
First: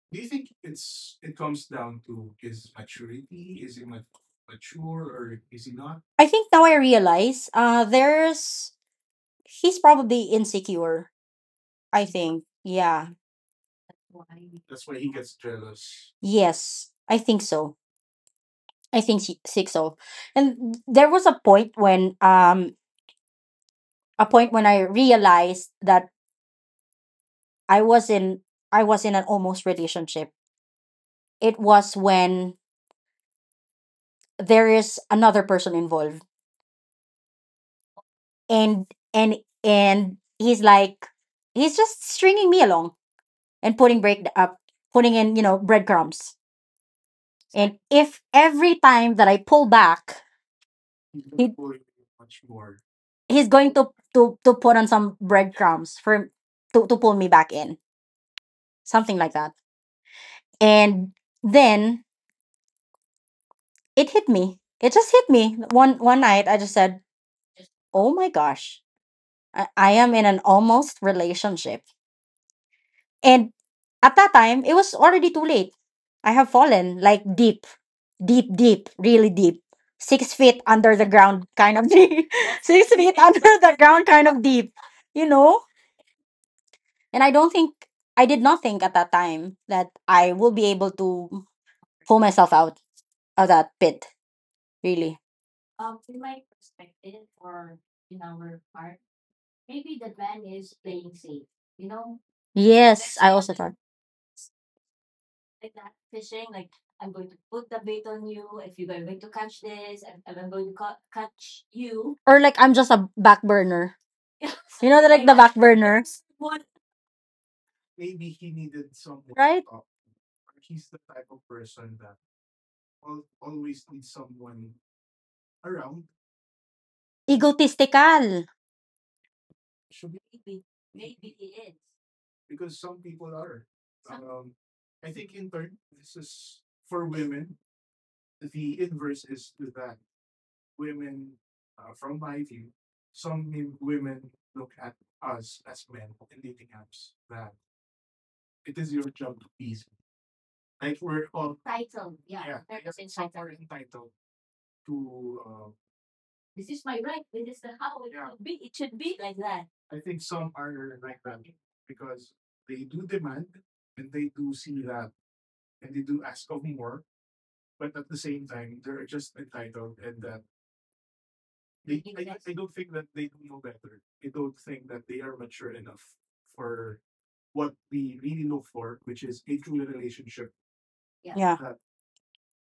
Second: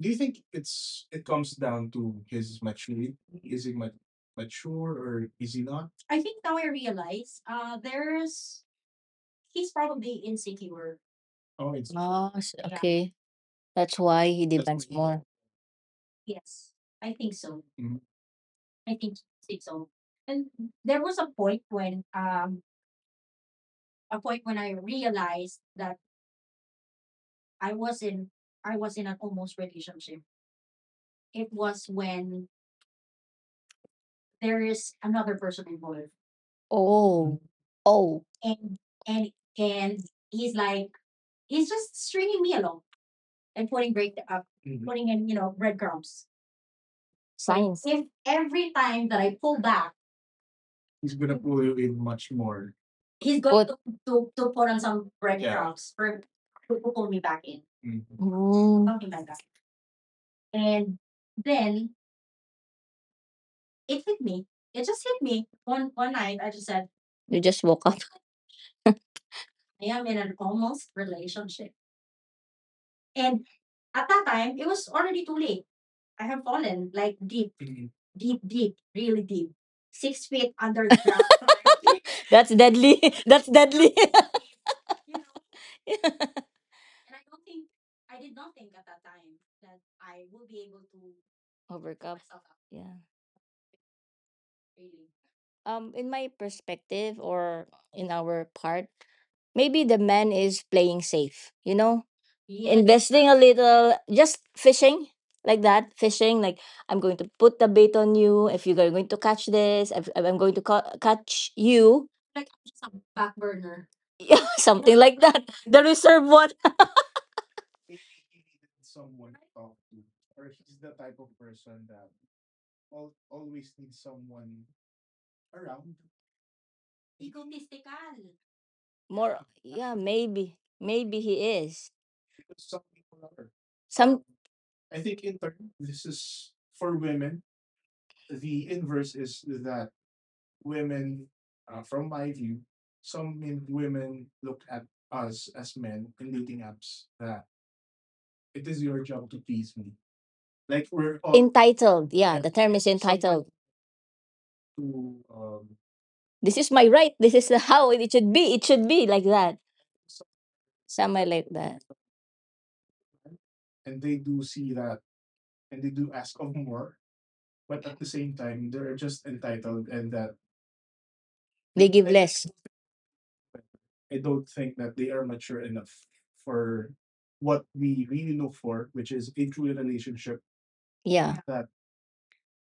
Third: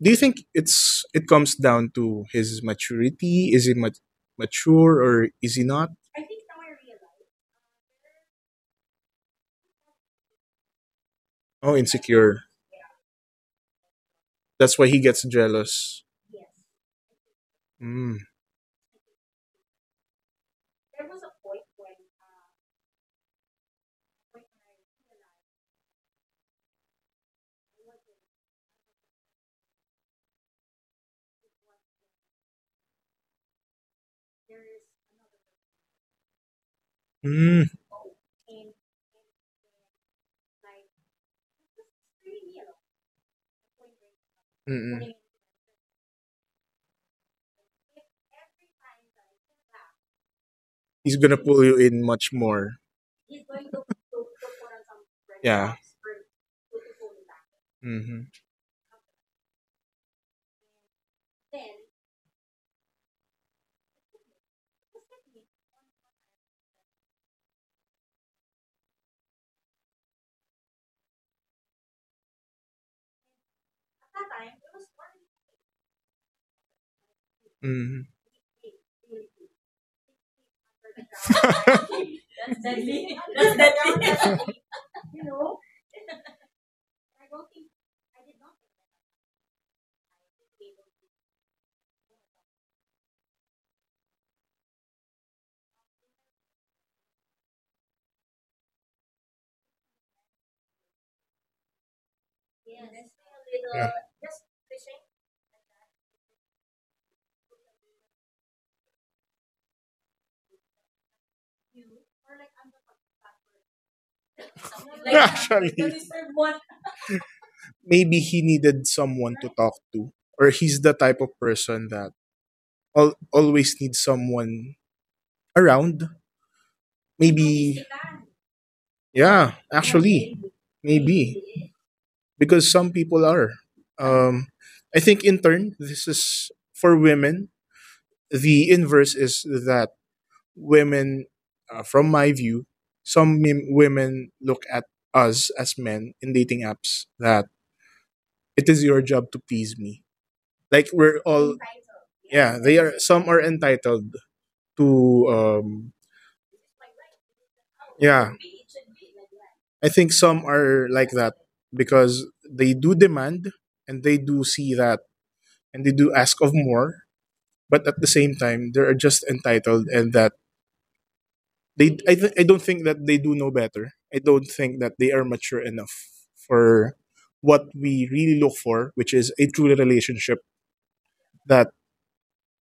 do you think it's it comes down to his maturity? Is he mature or is he not? I think now I realize there's he's probably insecure, Oh, Oh, it's, I ah, insecure. think. s- Yeah. okay. That's why he, that's That's demands why why he- he gets more. jealous. Yes, I think so. Mm. I think she- six. So. And there was a point when I realized that I was in I was in an almost relationship. It was when there is another person involved. Oh, Mm. oh, And and and he's like he's just stringing me along and putting break up Mm-mm. putting in, breadcrumbs. And science. if every time that I pull back He's gonna He pull you in much more. he's going What? to put on some Yeah. breadcrumbs for to pull me back in, Mm-hmm. Oh, something like that. And then it hit me. It just hit me one night. I just said, you just woke up. "Oh my gosh, I am in an almost relationship." And at that time, it was already too late. I have fallen like deep, Mm-hmm. deep, deep, really deep, 6 feet under the ground, kind of deep, That's six deadly. feet under That's the deadly. ground, kind of deep. You know, and I don't think I did not think at that time that I will be able to pull Overcome. myself out Yeah. of that pit, really. In my perspective or in our part, maybe the man is playing safe. You know, Yes, I investing a also Yeah. little, just fishing like that. Fishing like, I'm going to put the bait on you. If you're going to catch this, if I'm going to catch you. or like I'm just a back burner. Yeah, You something know, like like the that. back Actually, The burner. reserve one. maybe he needed someone to Right? talk to, or he's the type of person that always needs someone around, maybe. Egotistical. More, Yeah, yeah, actually, maybe, maybe he maybe, is. because some people are Some um I think in turn this is for women, the inverse is that women, from my view, some women look at us as men in dating apps that it is your job to please me, like we're all, entitled. Yeah, the yeah, they term is are, some are entitled. entitled to um This is my right. This is how it yeah. should be. It should be like that. I think some are like Somewhere that like that. because they do demand and they do see that and they do ask of more, but at the same time they are just entitled, and that They they, give I less. don't think that they do know better. I don't think that they are mature enough for what we really look for, which is a true relationship Yeah. Yeah. that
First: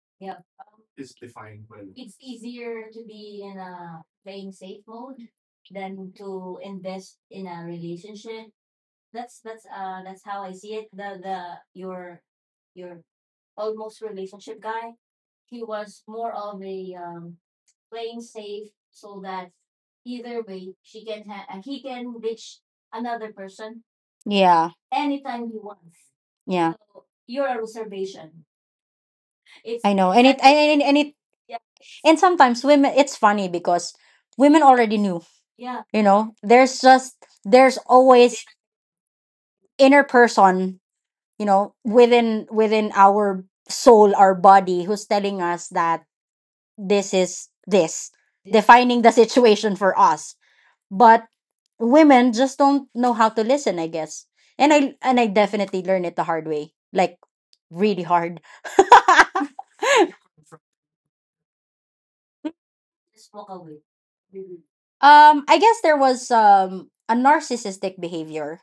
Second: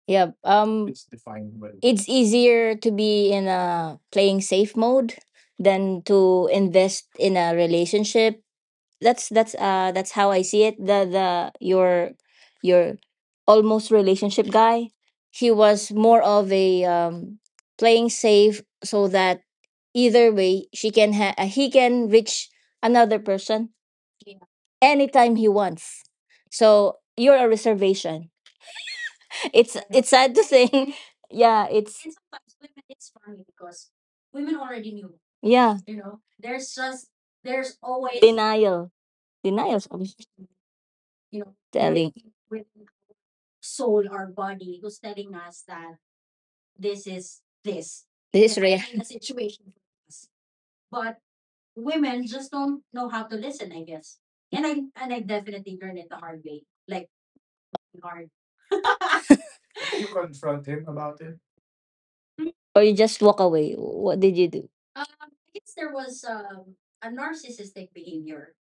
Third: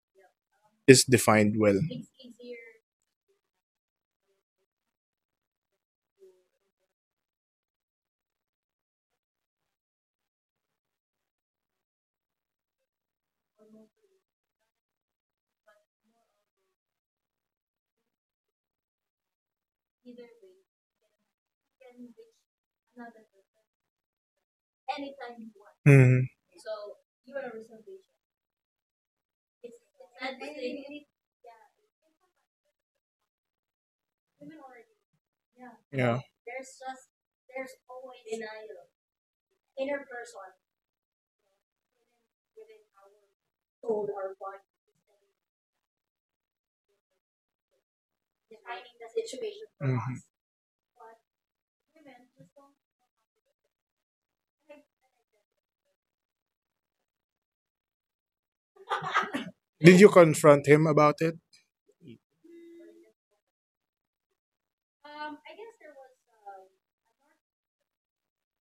Yeah. Is defined well. It's easier to be in a playing safe mode than to invest in a relationship. That's, that's how I see it. The your almost relationship guy, he was more of a playing safe, so that either way she can he can reach another person Yeah. anytime he wants. Mhm. Yeah. So you're a reservation. It's I it's know. And sad it to say. and it Yeah, it's and sometimes women it's funny because women already knew. yeah. You Yeah. know, there's just there's always Denial. Denial is inner always person, you know, telling. within our soul, our body, who's telling us that this is this This is real. defining the situation for Mhm. us, but women just don't know how to listen, I guess. And I definitely learned it the hard way, like really hard. Did you confront him about it? Or you just walk away? What did you do? I guess there was a narcissistic behavior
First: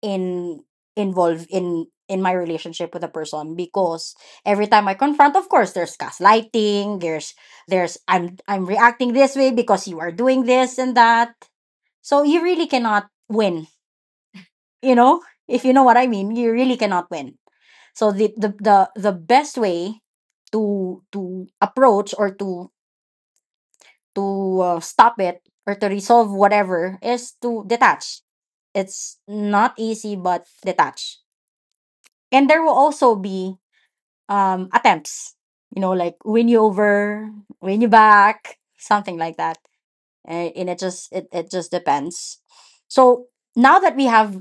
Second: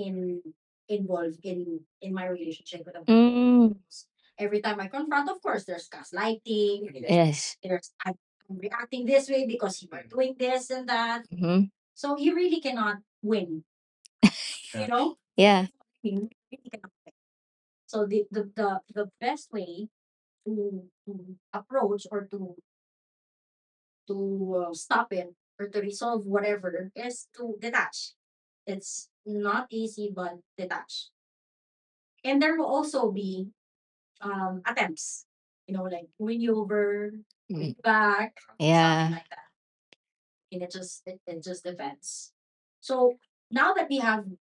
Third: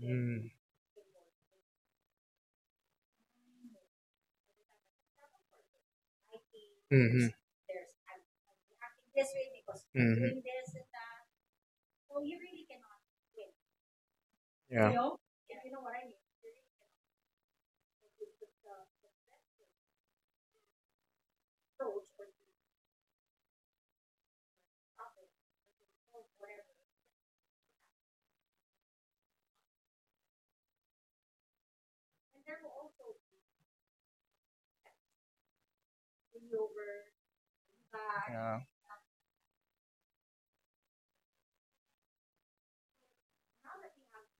Mm. in involved in my relationship with a person Mm. because every time I confront, of course, there's gaslighting, Mm-hmm. Yes. there's I'm reacting this way because you are Mm-hmm. doing this and that. Mhm. So you really cannot win, you Yeah. know? If Yeah. you know what I mean, you really cannot win. So the best way to approach or to stop it or to resolve whatever is to detach. It's not easy, but detach. And there will also be attempts, you know, like win you over, Mm. win you Yeah. back, something That. like that. And it just it just depends. So now that we have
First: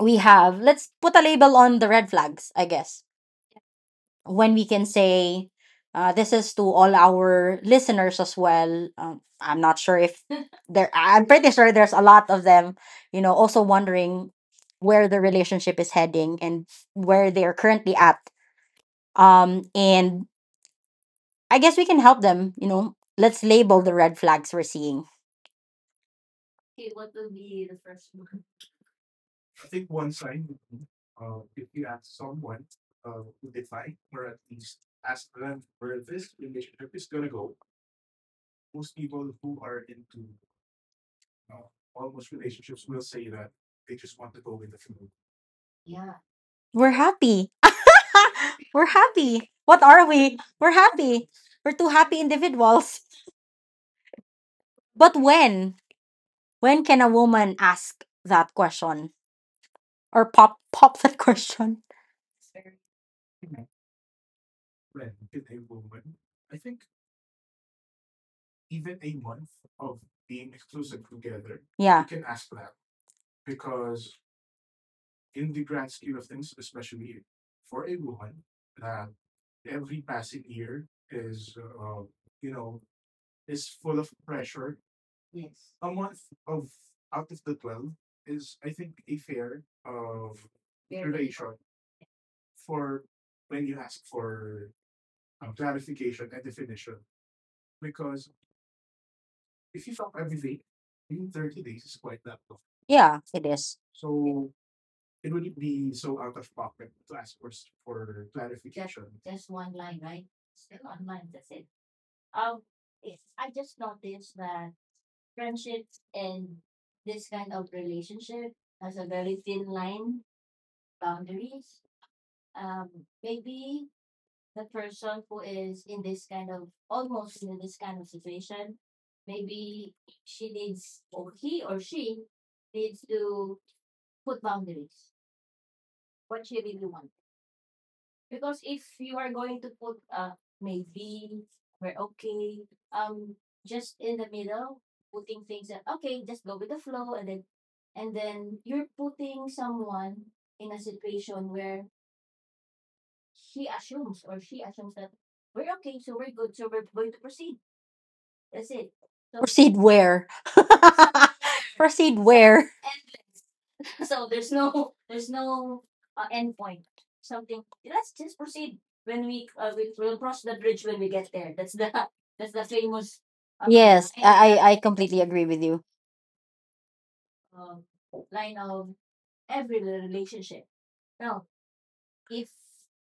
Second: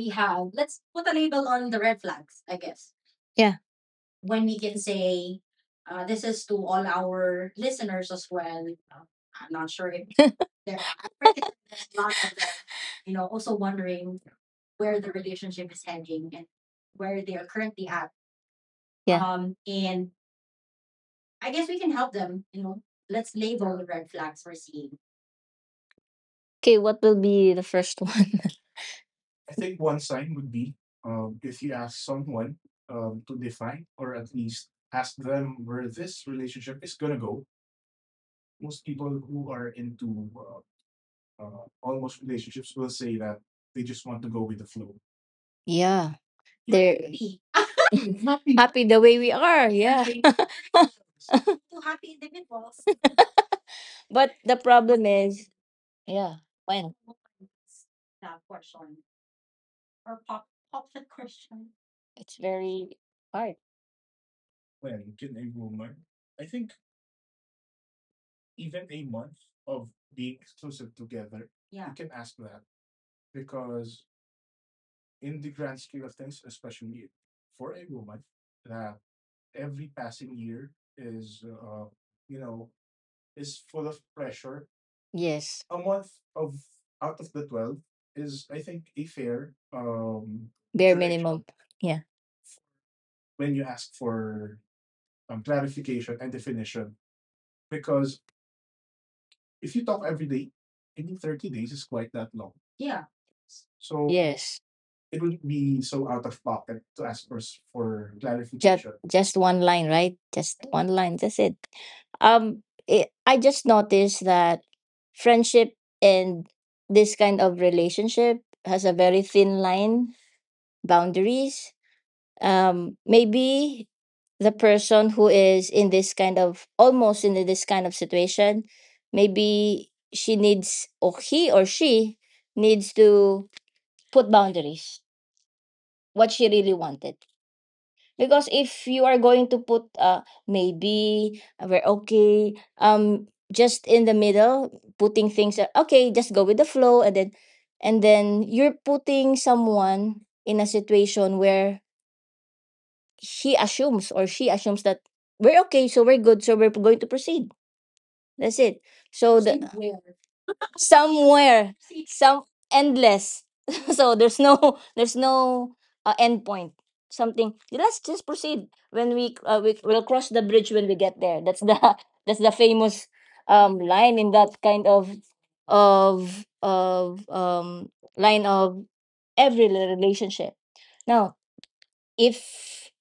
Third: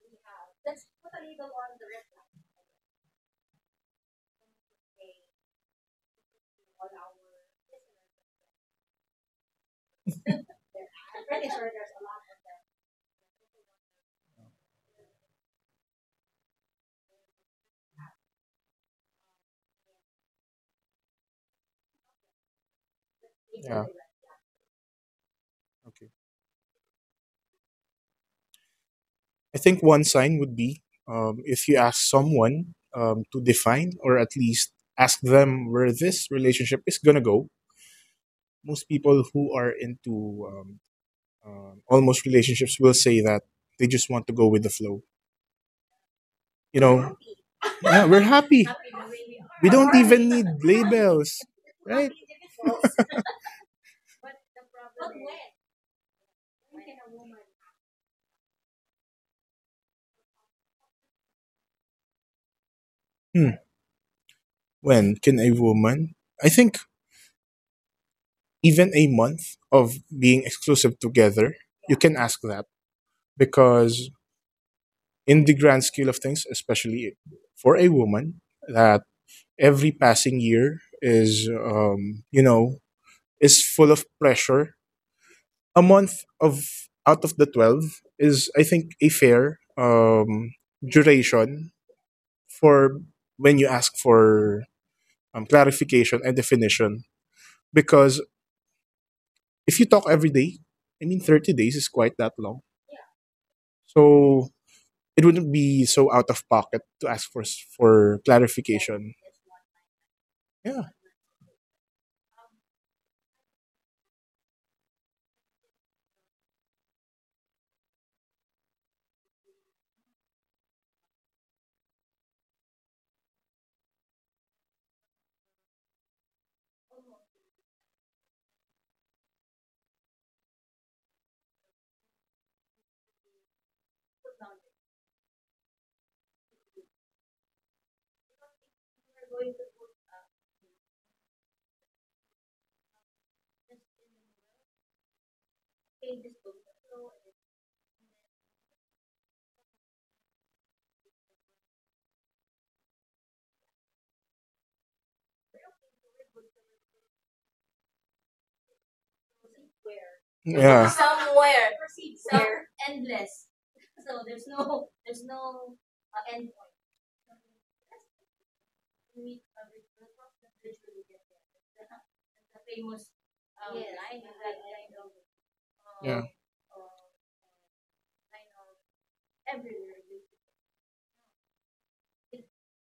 we have, let's put a label on the red flags, I guess, Yeah. when we can say this is to all our listeners as well. I'm not sure if there I'm pretty sure there's a lot of them, you know, also wondering where the relationship is heading and where they are currently at. Yeah. And I guess we can help them, you know. Let's label Yeah. the red flags we're seeing. Okay. Okay, what will be the first one? I think one sign would be, if you ask someone, to define or at least ask them where this relationship is going to go. Most people who are into almost relationships will say that they just want to go with the flow. Yeah. You We're There know, happy. yeah, we're happy. happy. Happy We're the way we happy. are, We What don't yeah. are even we? need We're happy. labels, We're two right? happy individuals. But the problem But is, when? yeah, When when, can a woman ask that question? Or pop that question? it's very Hmm. hard. When can a woman? I think even a month of being exclusive together, you Yeah. can ask that because, in the grand scale of things, especially for a woman, that every passing year is, is full of pressure. Yes. A month of out of the 12 is, I think, a fair Bare minimum. duration Yeah. for when you ask for clarification and definition. Because if you talk every day, I mean, 30 days is quite that long. Yeah, it is. So So yes. it wouldn't be so out of pocket to ask for for just clarification. just one line, right, just one Yeah, line, that's it. It, I just noticed that friendship and this kind of relationship has a very thin line, boundaries. Maybe the person who is in this kind of almost, in this kind of situation, maybe she needs, or he or she needs to put boundaries, what she really wanted. Because if you are going to put maybe, we're okay, just in the middle, putting things, okay, just go with the flow, and then, and then you're putting someone in a situation where he assumes or she assumes that we're okay, so we're good, so we're going to proceed. That's it. So the Proceed where? yeah. somewhere, Somewhere. Proceed some where? endless so there's no, there's no end point, something. Let's just proceed when we will cross the bridge when we get there. That's the that's the famous Yes, line in that I kind of completely agree with you. Yeah. of line of every relationship now. if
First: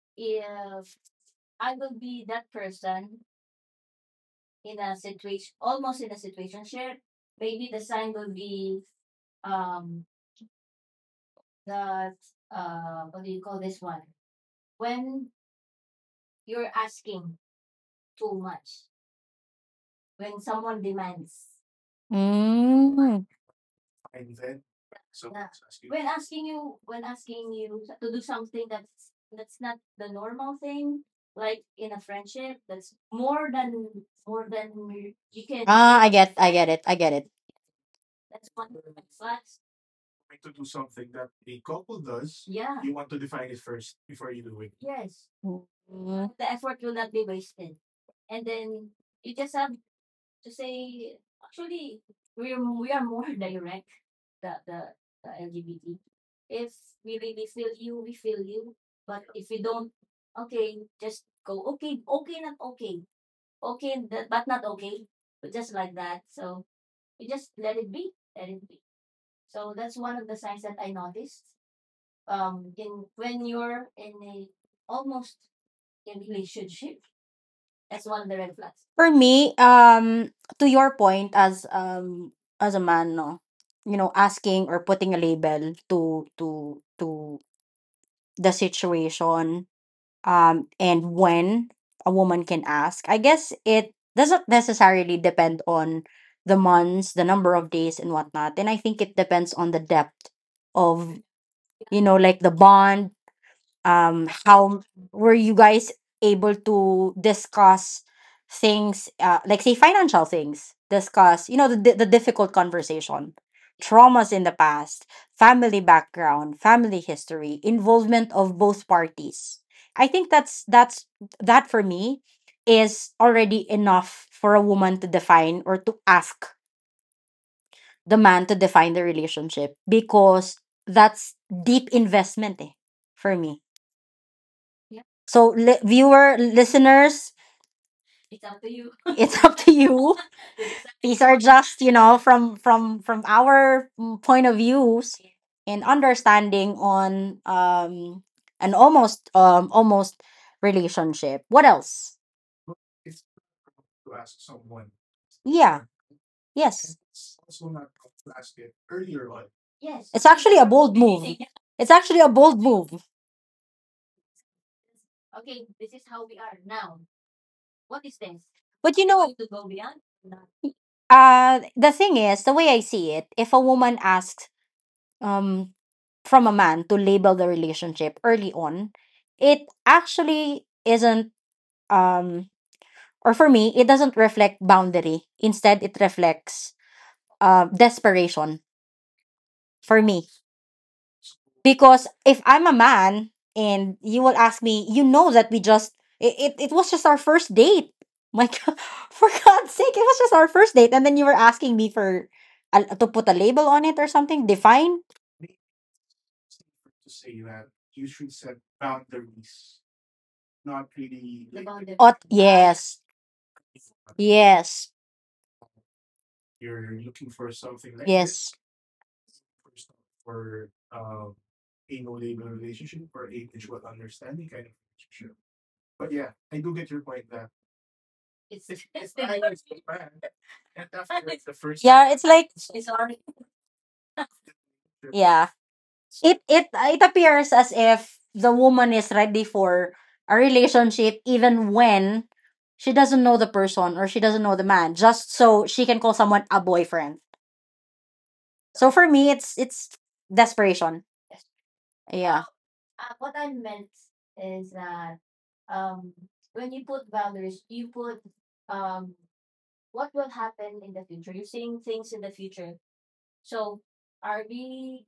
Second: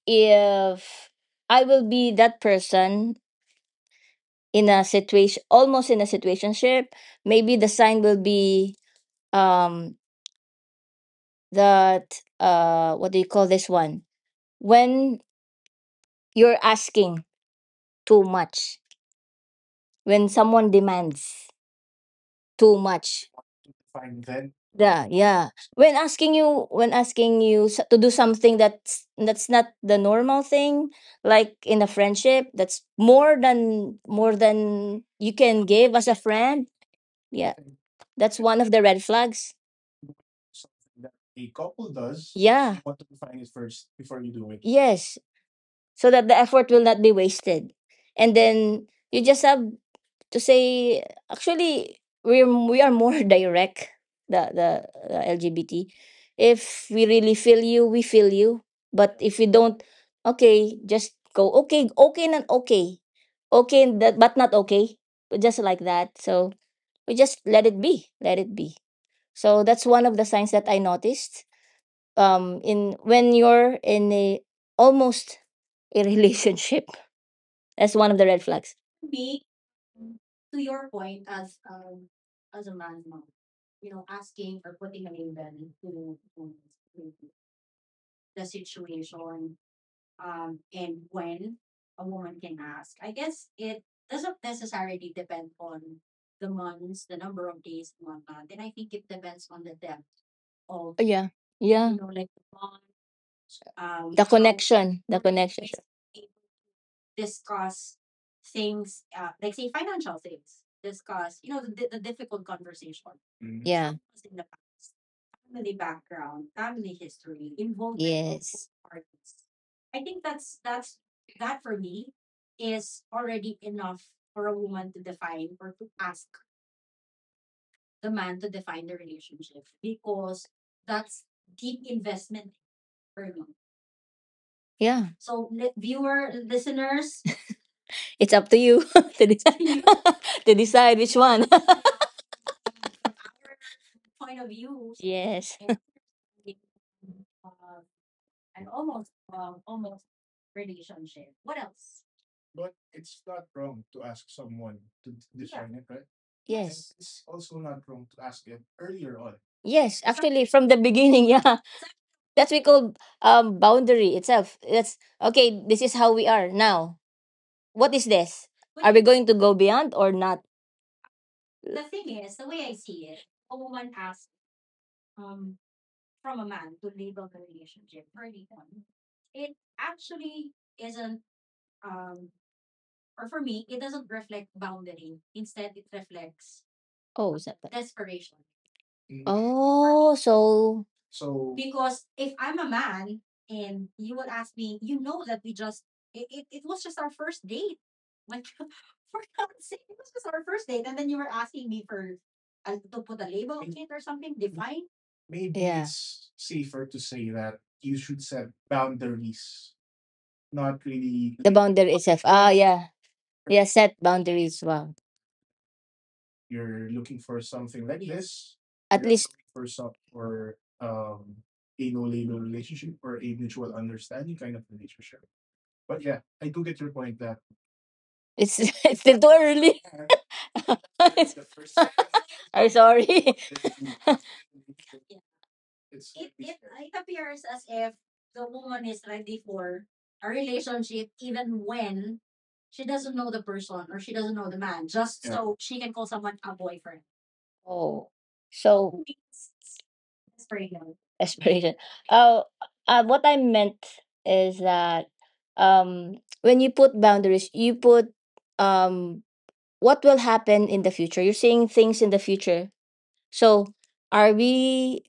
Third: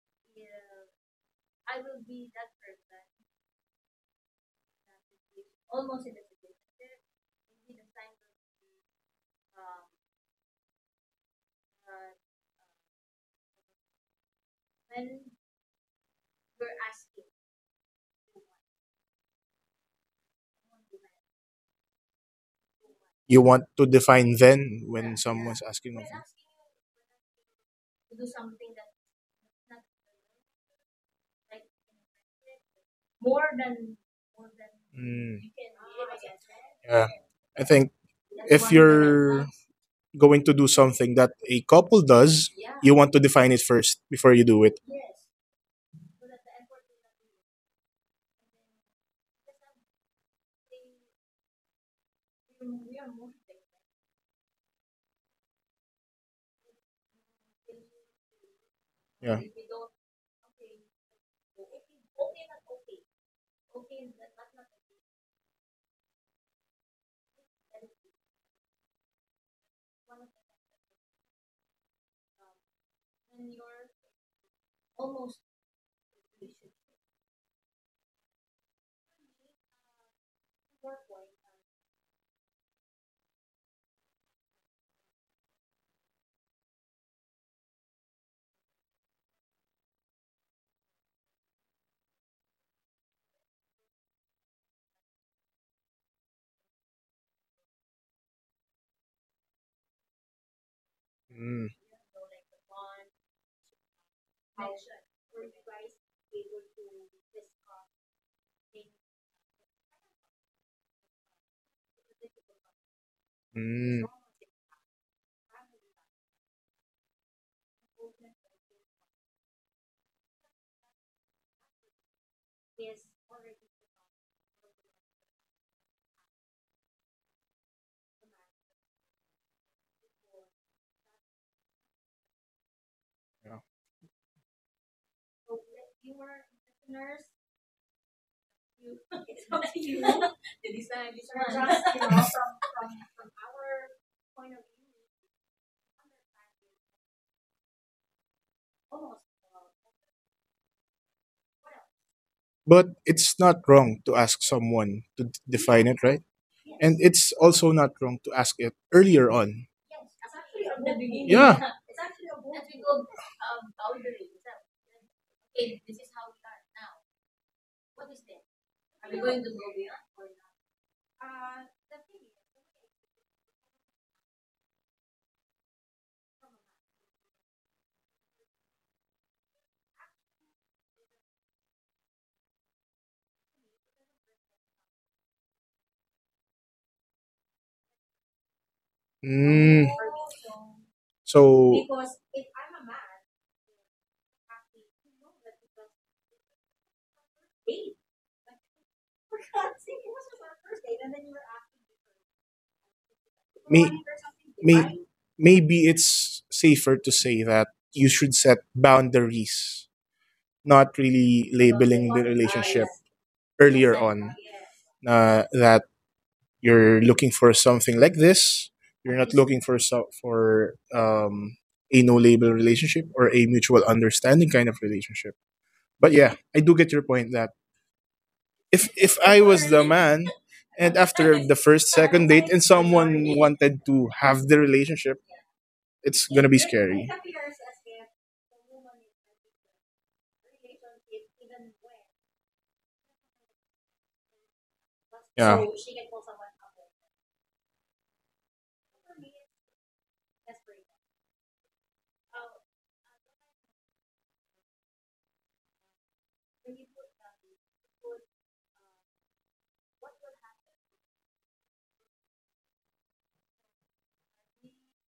if I will be that person in a situation, almost in a situationship, maybe the sign will be um that what do you call this one, when you're asking too much, when someone demands too Mm. much. You want to define then yeah when yeah someone's when asking of you. Asking you to do something that's not the normal thing, like in a friendship, that's more than you Mm, can give Ah, as a friend. I yeah, get it. Yeah, I think that's one of if the red you're flags. going to do something that A a couple couple does, does, yeah. You you want to want to define it define it first first before you before you do it, do it. yes. Mm. So that the effort will not be wasted, and then you just have to say actually we are more direct. The LGBT, if we really feel you, we feel you, but if Yeah. we don't, okay, just go. Okay, okay, not okay. Okay, and that, but not okay, but just like that. So we just let it be, let it be. So that's one of the signs that I noticed in when you're in a almost a relationship. That's one of the red flags. For me, to your point, as a man, no, you know, asking or putting a label to the situation, and when a woman can ask, I guess it doesn't necessarily depend on the months, the number of days, and whatnot. And I think it depends on the depth of, Yeah. Mm, Yeah. You you know, know, like like the the bond, bond, the how- how connection. The were you connection. guys able to discuss things, like say financial things, discuss, you know, the, the difficult conversation, Mhm. Yeah. mm. traumas in the past, Family. Family family background, background, family family history, history, involvement. involvement of Yes. both parties. I think that for me is already enough for a woman to define or to ask the man to define the relationship, because that's deep investment, eh, for me. Yeah. So, viewer, listeners, It's up to you to it's up to decide you. to decide which These are Yeah. one. just, you know, from our, Point point of of view. views Yes. and understanding on an almost, almost relationship. What else? But it's not wrong to ask someone to define Yeah. it, right? And Yes. Yes. it's also not wrong to ask it earlier on. Yes, It's actually actually a from the bold beginning, move. yeah. Yeah. It's actually a That's we bold move. call boundary itself. That's okay, this is how we are now. What is this? Are But we you going to know, go beyond or not? The thing is, the way I see it, if a woman asks um from a man to label the relationship early on, it actually isn't um or for me, it doesn't reflect boundary. Instead, it reflects Oh, is that the- desperation Mm. Mm. for Oh, me. so So Because if I'm a man and you will ask me, you know that we just it was just our first date. My God, for God's sake, it was just our first date, and then you were asking me for to put a label on may, it or something, may, define. maybe, maybe yeah, it's it's safer safer to to say say that that you should set boundaries, not not really really the boundary labeling Or the itself. Ah, relationship yeah, yes, yeah, earlier set on. boundaries. yes. Wow, Uh, that you're looking for something like Yes. this. at yeah, You're least not looking for a no label relationship or a mutual understanding kind of relationship. But yeah, I do get your point that it's if it's if still too I was the early. man and after I the first Yeah, second it's date like and I'm someone sorry. wanted to have the relationship, yeah. it's It gonna be it it scary. appears as if the woman is ready for a relationship even when she doesn't know the person or she doesn't know the man, just Yeah. so she can call someone a boyfriend. Oh, So so for me it's desperation. aspiration. Oh, Yeah. What I meant is that when you put boundaries, you put um, what will happen in the future. You're seeing things in the future. So, are we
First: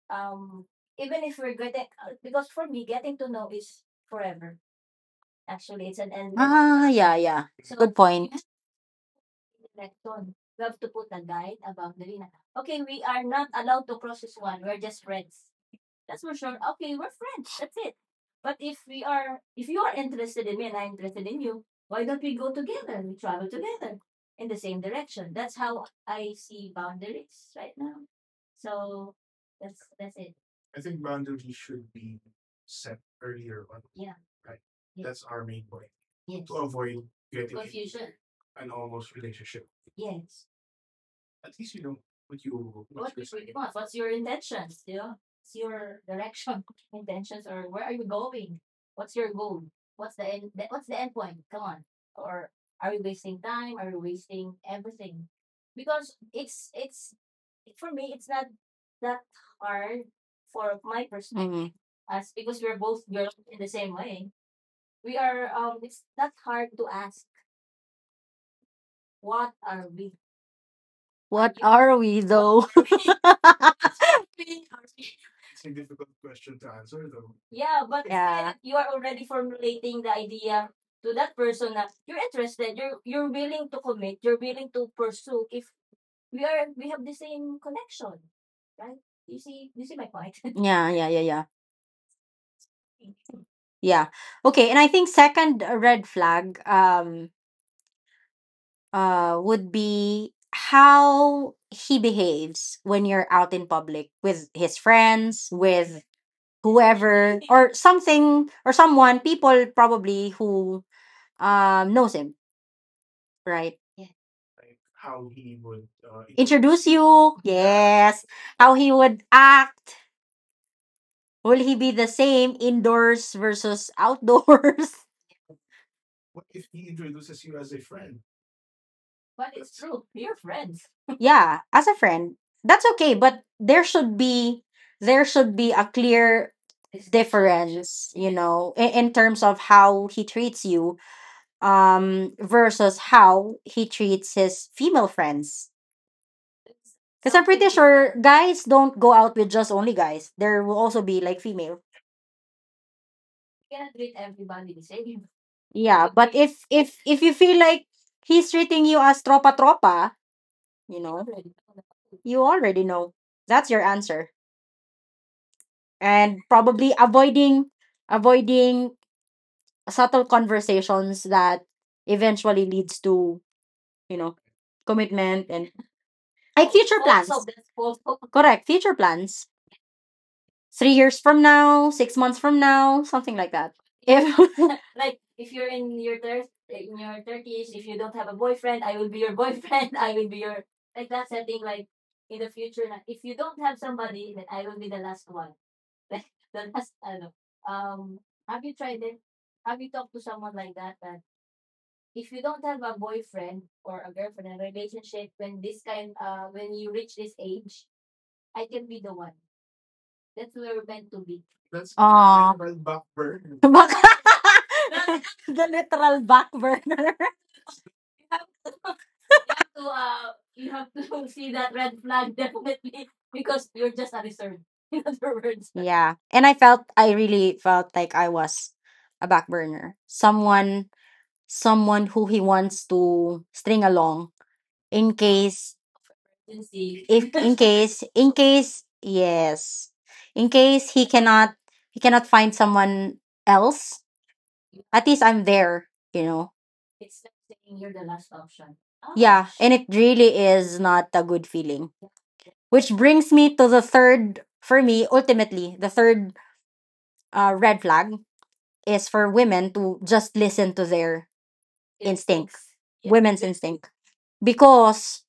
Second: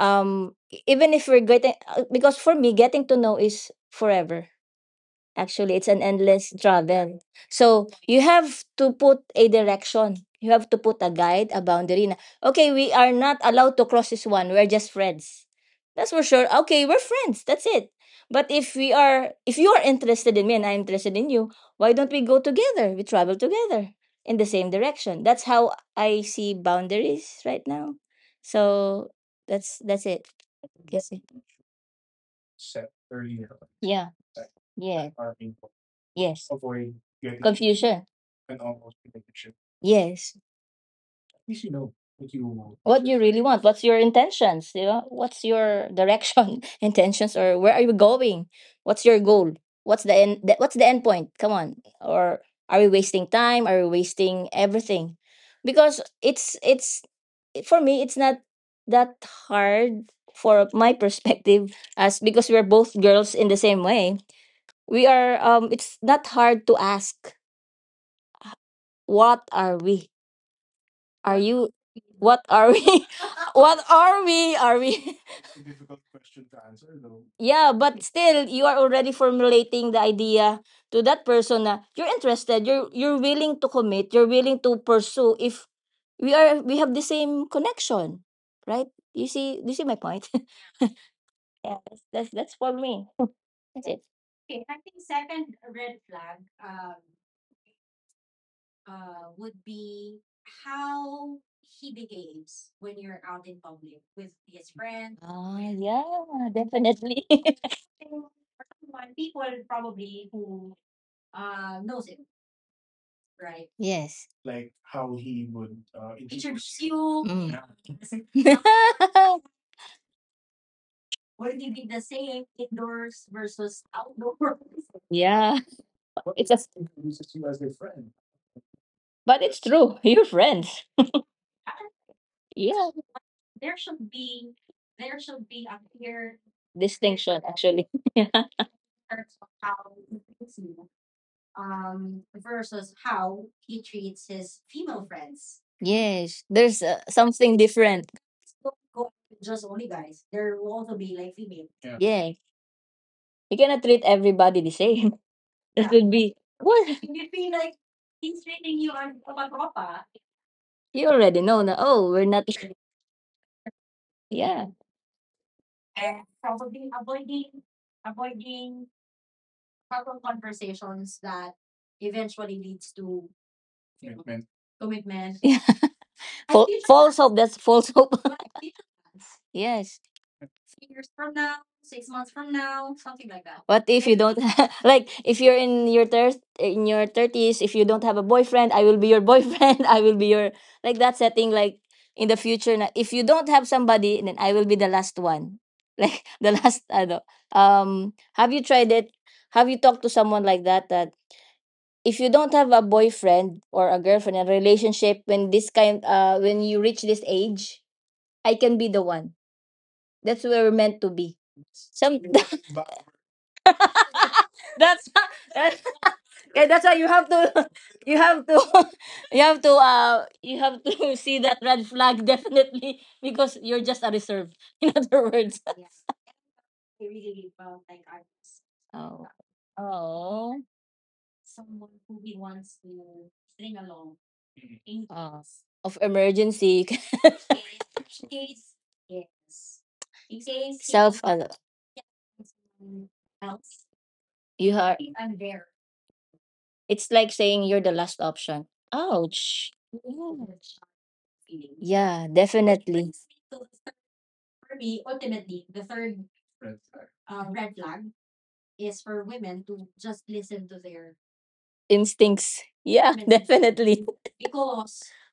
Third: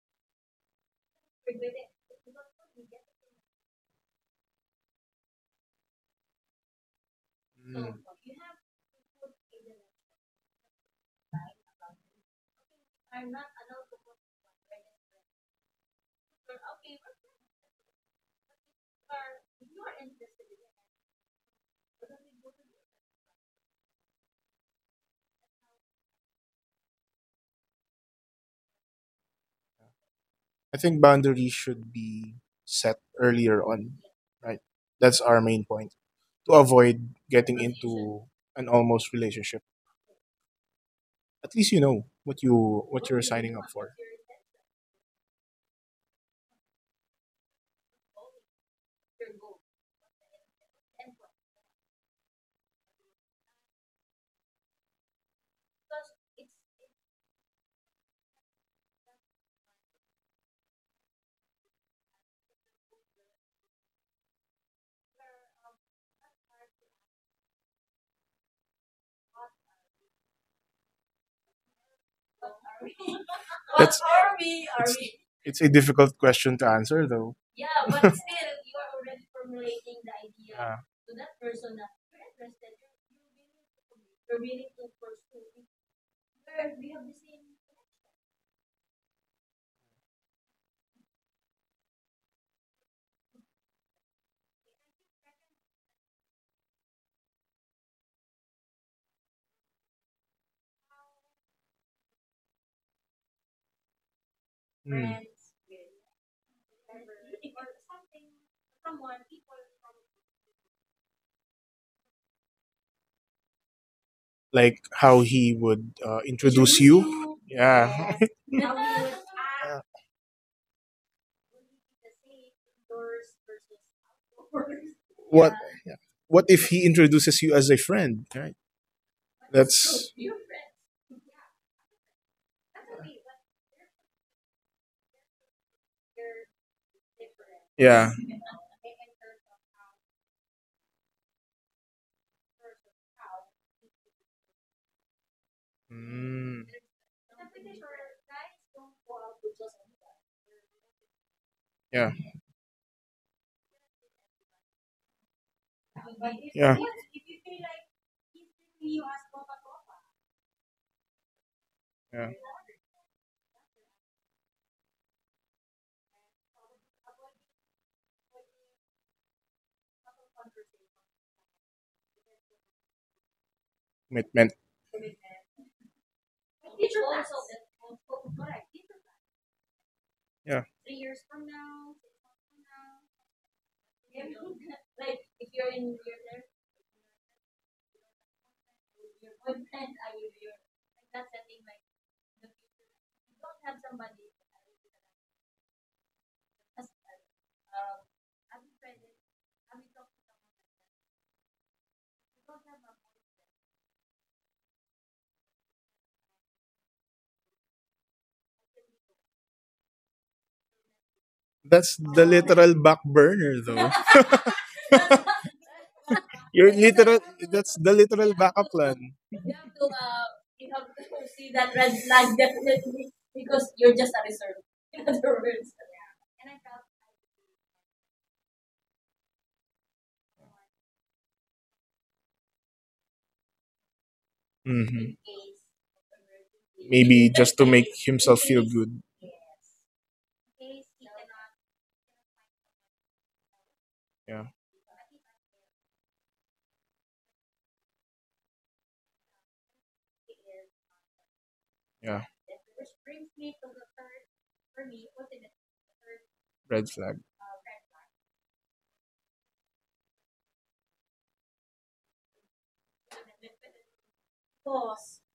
e- even if we're getting because for me, getting to know is forever. Actually, it's an endless Ah, yeah, travel. yeah. So Good Mm. you point. have to put a direction. You have to put a guide, a boundary. Na, okay, we are not allowed to cross this one. We're just friends. That's for sure. Okay, we're friends. That's it. But if we are, if you are interested in me and I'm interested in you, why don't we go together? We travel together in the same direction. That's how I see boundaries right now. So that's it. I think Yes. boundaries should be set earlier on, Yeah. right? Yeah. That's our main point Yes. to avoid getting Confusion. into an almost relationship. Yes, At least you know what what you you're really signing want, up what's for. your intentions, you know, what's your direction, intentions, or where are you going, what's your goal, what's the end, what's the end point, come on, or are we wasting time, are we wasting everything? Because it's for me it's not that hard for my perspective Mm. as because we're both girls in the same way. We are it's not hard to ask, what are we? Are What you— are we what are though? we? What That's are we? Are it's, we? it's a difficult question to answer though. Yeah. Yeah, Yeah. but still Yeah, you are already formulating the idea to that person, na, you're interested, you're willing to commit, you're willing to pursue if we have the same connection, right? You see my point. yeah, yeah, yeah. Yeah, that's for me. That's it. Yeah. Okay. And I think second, red flag, would be how he behaves when you're out in public with his Hmm. friends, Ah, with yeah, definitely. whoever or something or someone, people probably who knows him, right? Yes. Like how he would introduce Introduce You. you. you. Mm. Yeah. Yes. How he Yeah. would act. Will he be the same indoors versus outdoors? what Yeah, yeah. What it's a, if he introduces you as a friend, right? but it's true. That's You're friends. Yeah, as a friend, that's Yeah. okay, but there should be a clear Distinction actually. yeah. difference, Yeah. you know, in terms of how he treats you versus how he treats his female friends, Yes, Mm, there's because I'm something pretty different. sure guys don't go out with just only guys, there will also be like female. Yeah. yeah. Yeah, you cannot treat everybody the same. That would Yeah, be— but if Yeah. well, if if you feel like he's treating you as tropa, you you know, already know now. Oh, we're Yeah. not. you already know that's your answer. Yeah. And probably avoiding avoiding subtle conversations that eventually leads to, you know, Commitment. Commitment. commitment Yeah. and Fal- like future false plans, hope. That's false hope. correct, future plans, Yes. Yeah. 3 years from now, 6 months from now, something like that. What if you don't If like like if you're if you're in your in your. thir- in your 30s, if you don't have a boyfriend, I will be your boyfriend, I will be your— like that setting, like in the future na, if you don't have somebody, then I will be the last one, like the last ano. Um, have you tried it, have you talked to someone like that, that if you don't have a boyfriend or a girlfriend, a relationship when this kind when you reach this age, I can be the one, that's where we're meant to be. That's Aw. Some. the Ah, literal back burner though. That's, the that's. literal back Yeah, Your that's why you literal burner. have to That's the you literal have backup to. plan. You have to you You have have to to see see that that red red flag, flag definitely, definitely because because you're you're just just a a reserve, reserve. in other words. Afterwards. Yeah, and I felt, I really felt like I was Oh. a back burner, Oh, someone, someone who he wants to string along hmm. in uh, case. of emergency. See. Maybe If just in to make case, in himself feel case, good. yes, in case he Self, cannot, he cannot find someone else, Yeah. you are. at least I'm there, you know. It's like saying you're the last option. Yeah, Ouch. and it really is not a good feeling, Yeah. Yeah, which definitely. brings me to the third, for me, ultimately the third, Red flag. Red flag, is for women to just listen to their Instincts, instincts, yeah. women's instinct, Definitely. because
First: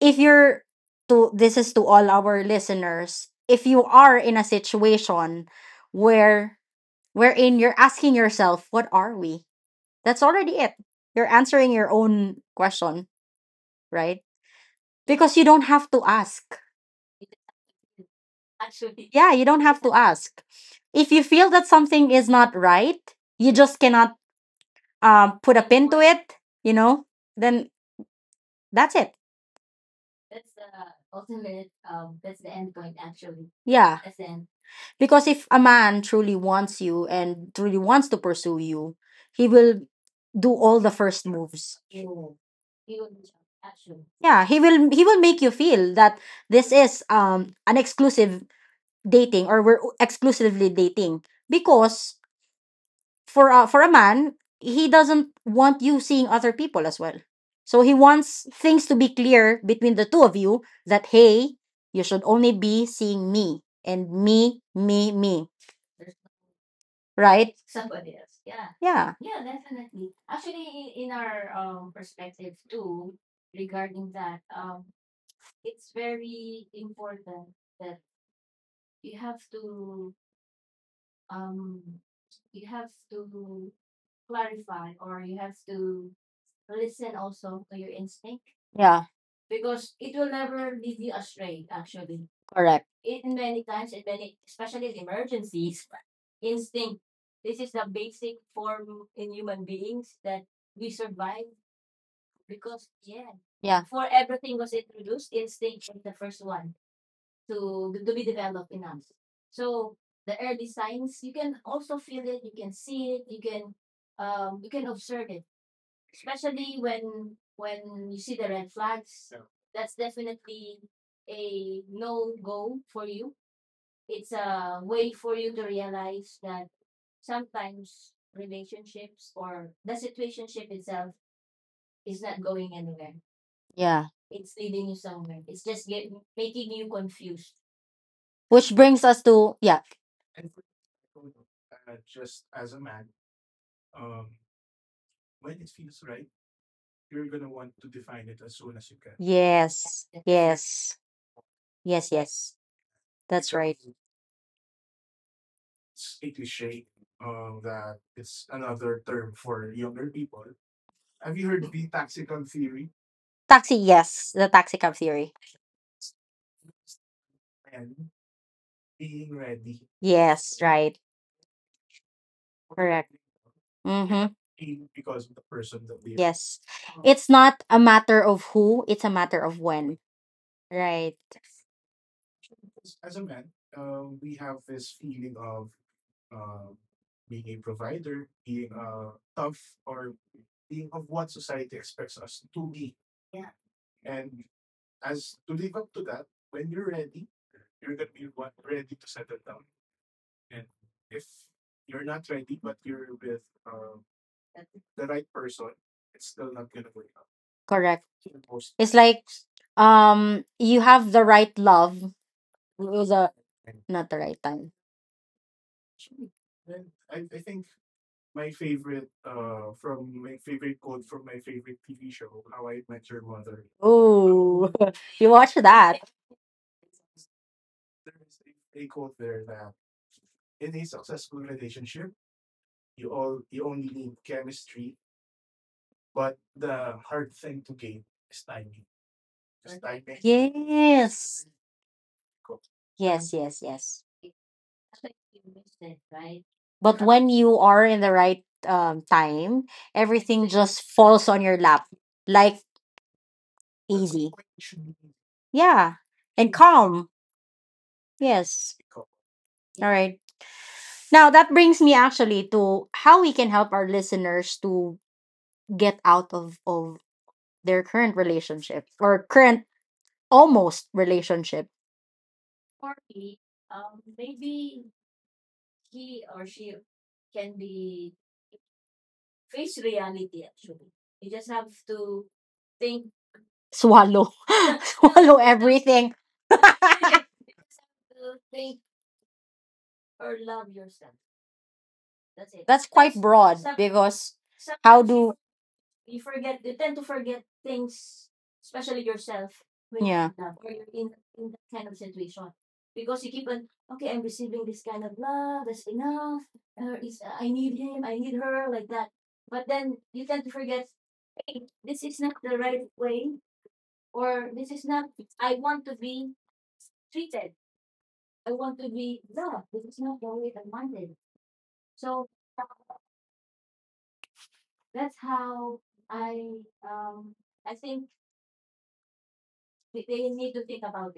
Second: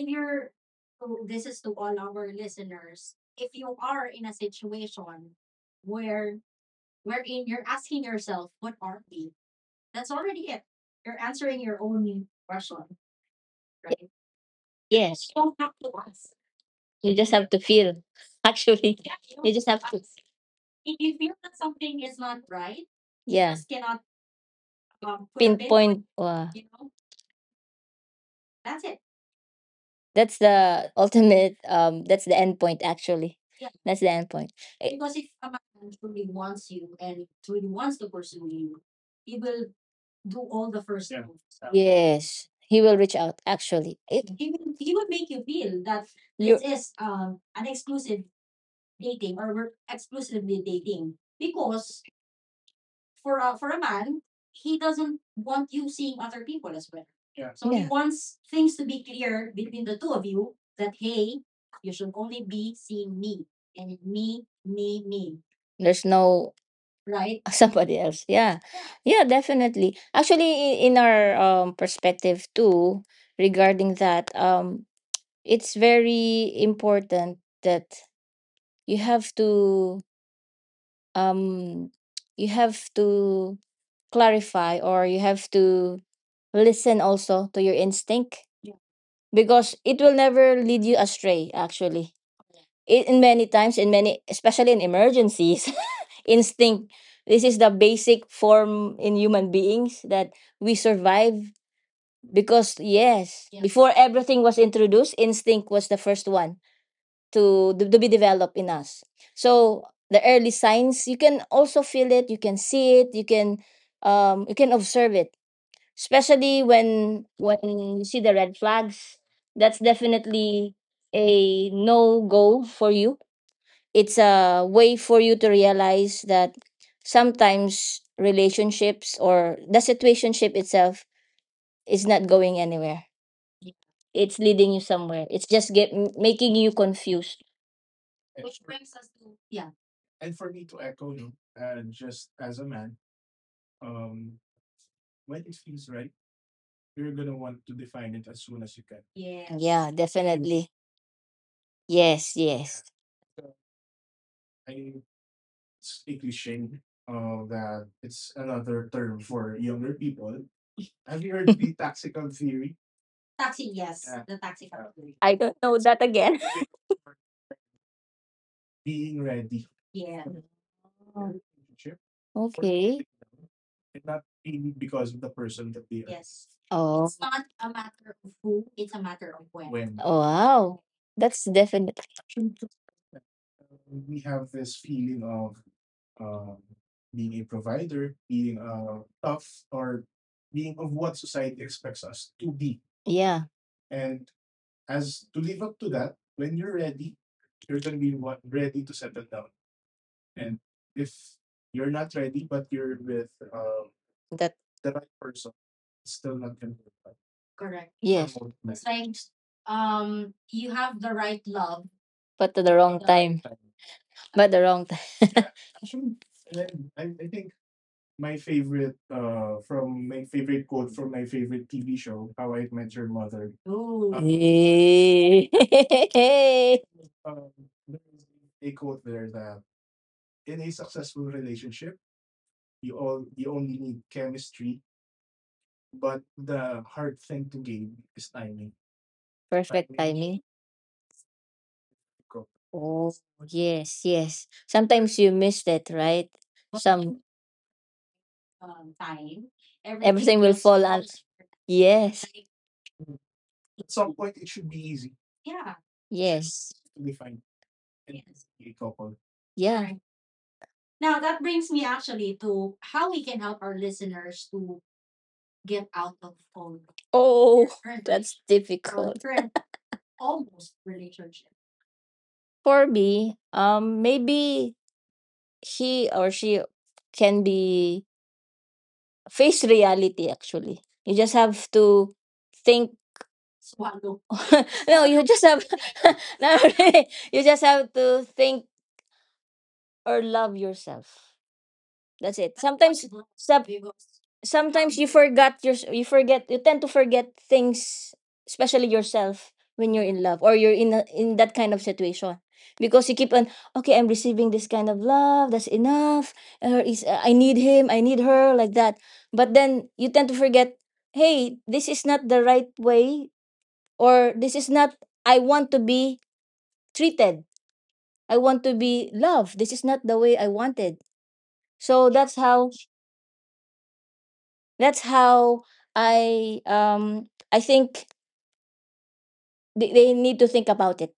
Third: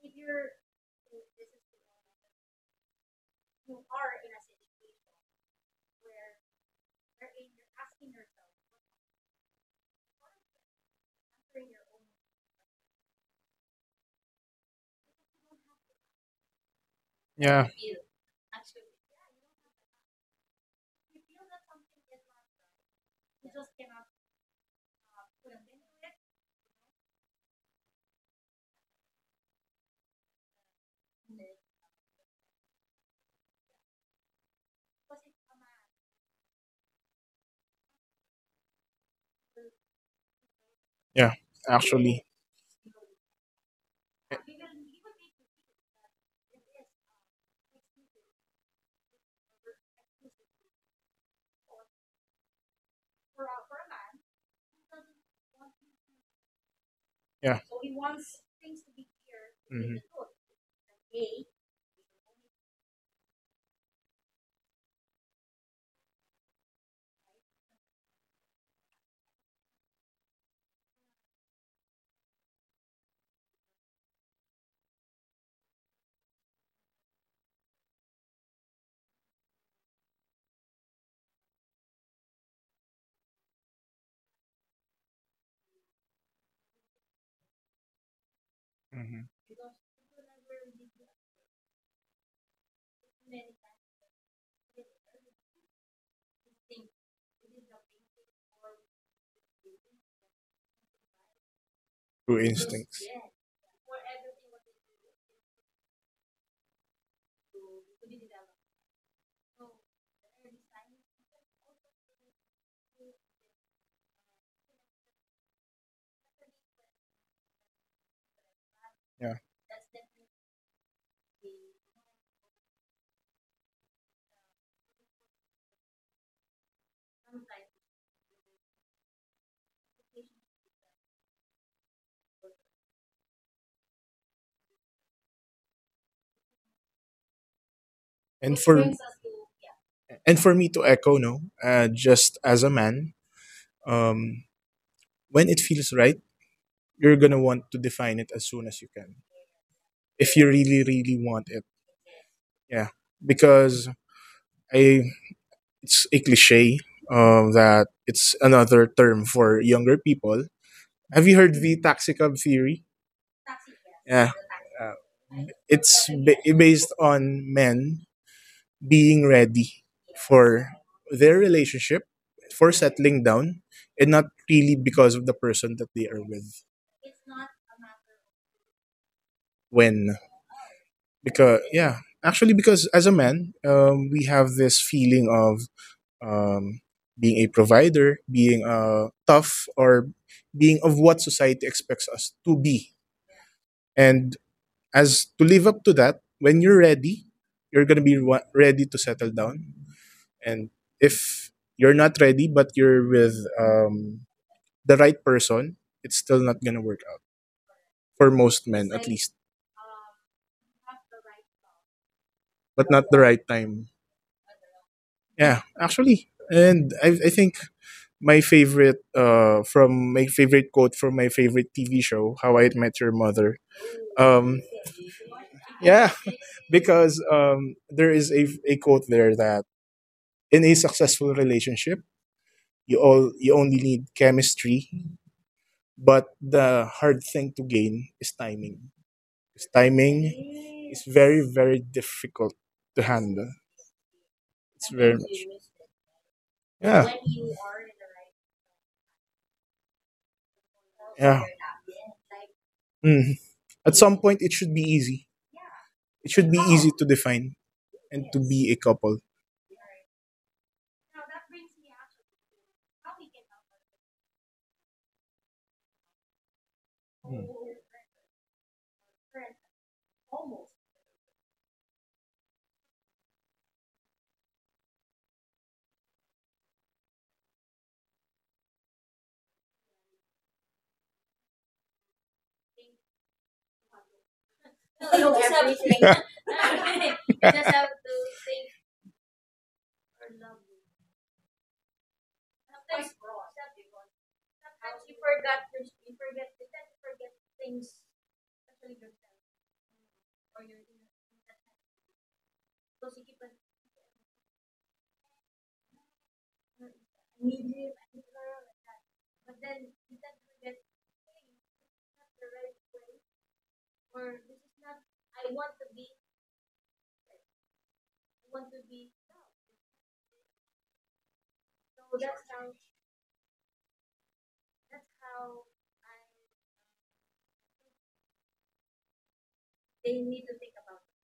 if you're, to, this is to all our listeners, if you are in a situation where, wherein you're asking yourself what are we, that's already it, you're answering your own question, right? Yes. Because you don't have to ask. You just have to Yeah. feel. Actually, Yeah, you you don't just have have to to. ask. If you feel that something is not right, you Yeah. just cannot put a pin Pinpoint. to it, Wow. you know, then that's it. That's the ultimate. That's the end point. Actually, Yeah. that's the end point. Eh, Because if a man truly wants you and truly wants to pursue you, he will do all the first Yeah. moves. Actually. yes, he will reach out. Actually, it, Yeah, you— he will make you feel that this is an exclusive dating or we're exclusively dating, because for a man, he doesn't want you seeing other people as well. Yeah. So he wants things to be clear between the two of you Yeah. that hey, you should only be seeing me and me, me, me, There's no right? somebody else. Yeah. Yeah. Yeah, definitely. Actually, I- in our perspective too, regarding that, it's very important that you have to um, you have to clarify or you have to listen also to your Mm-hmm. instinct, Yeah. Mm-hmm. because it will never lead you astray, actually, Correct. in many times, in many, especially in emergencies. Instinct. This is the basic form in human beings that we survive, True because instincts. yes, yeah, Yeah. before everything was introduced, instinct was the first one to be developed in us. So the early signs, you can also feel it, you can see it, you can observe it, especially when you see the red flags. yeah That's definitely a no go for you. It's a way for you to realize that sometimes relationships or the situationship itself is not going anywhere. Yeah. It's leading you somewhere. It's just get m- making you confused. and It for Which brings brings us to yeah. and for me to echo no, just as a man, um when it feels right, you're gonna want to define it as soon as you can Yes. Yeah, Yes. if you definitely. really Yes. really want it. Yes. Yes, Yes. Yeah, yes. That's right. because I it's a cliche, that it's another term for younger people. Have you heard the taxicab theory? Taxi. Yeah. Yes. The taxi uh, cab theory. I don't know that it's again. based on men being ready Yes. for Right. their relationship, for Okay. Correct. settling down, and not Mm-hmm. really because of the person that they are Yes. with. Oh. It's It's not not a a matter matter of of who, who. it's a It's a matter matter of of when. when. When. When, Oh, wow. Right. That's because yeah, definite. actually because as a man, we have this feeling of um, being a provider, being tough, or being of what society expects us to be. Yeah. And as to live up to that, when you're ready, you're gonna be ready to settle down. And if you're not ready, but you're with um, That, the right person, it's still not gonna work out Correct. for yes. most men, It's at like least, you have the right love. But at the but It not wrong was the a right time. time. not the right But the time. wrong time. Yeah, actually, and I think my favorite from my favorite quote from my favorite TV show, How I Met Your Mother. Um, Oh, you Yeah. watch that? yeah, because there is a quote there that in a successful relationship, you only need chemistry, but the hard thing to gain is timing. His Perfect timing timing. is very, Yes, very difficult to Oh, yes, handle. yes, yes, yes. yes. It's very Sometimes much. you miss that, right? Well, But Yeah. some when you are in the right time, everything will just fall on. falls Yeah. on your lap, Yes. like Mm. At some easy. point, it should be easy. Yeah. It should And be Yes. easy to calm. define and to be a Yes. couple. All Yeah. right. Now that brings me actually to how we can help our listeners to get out of Oh, Mm. their current that's relationship difficult. or current almost relationship. For me, um, maybe he or she can be face reality actually. You just have to think. Swallow. No, you Swallow just have. everything. No, really. You just have to think or love yourself. That's it. That's Sometimes quite broad sub, because sometimes how you do. forgot your you forget, you tend to forget things, especially yourself when you're in Yeah, love or you're in a, in that kind of situation, because you keep on okay, I'm receiving this kind of love, that's enough, or is I need him, I need her, like that, but then you tend to forget, hey, this is not the right way, or this is not— I want to be treated, I want to be loved, this is not the way I wanted. So that's how, that's how I I think they need to think about it,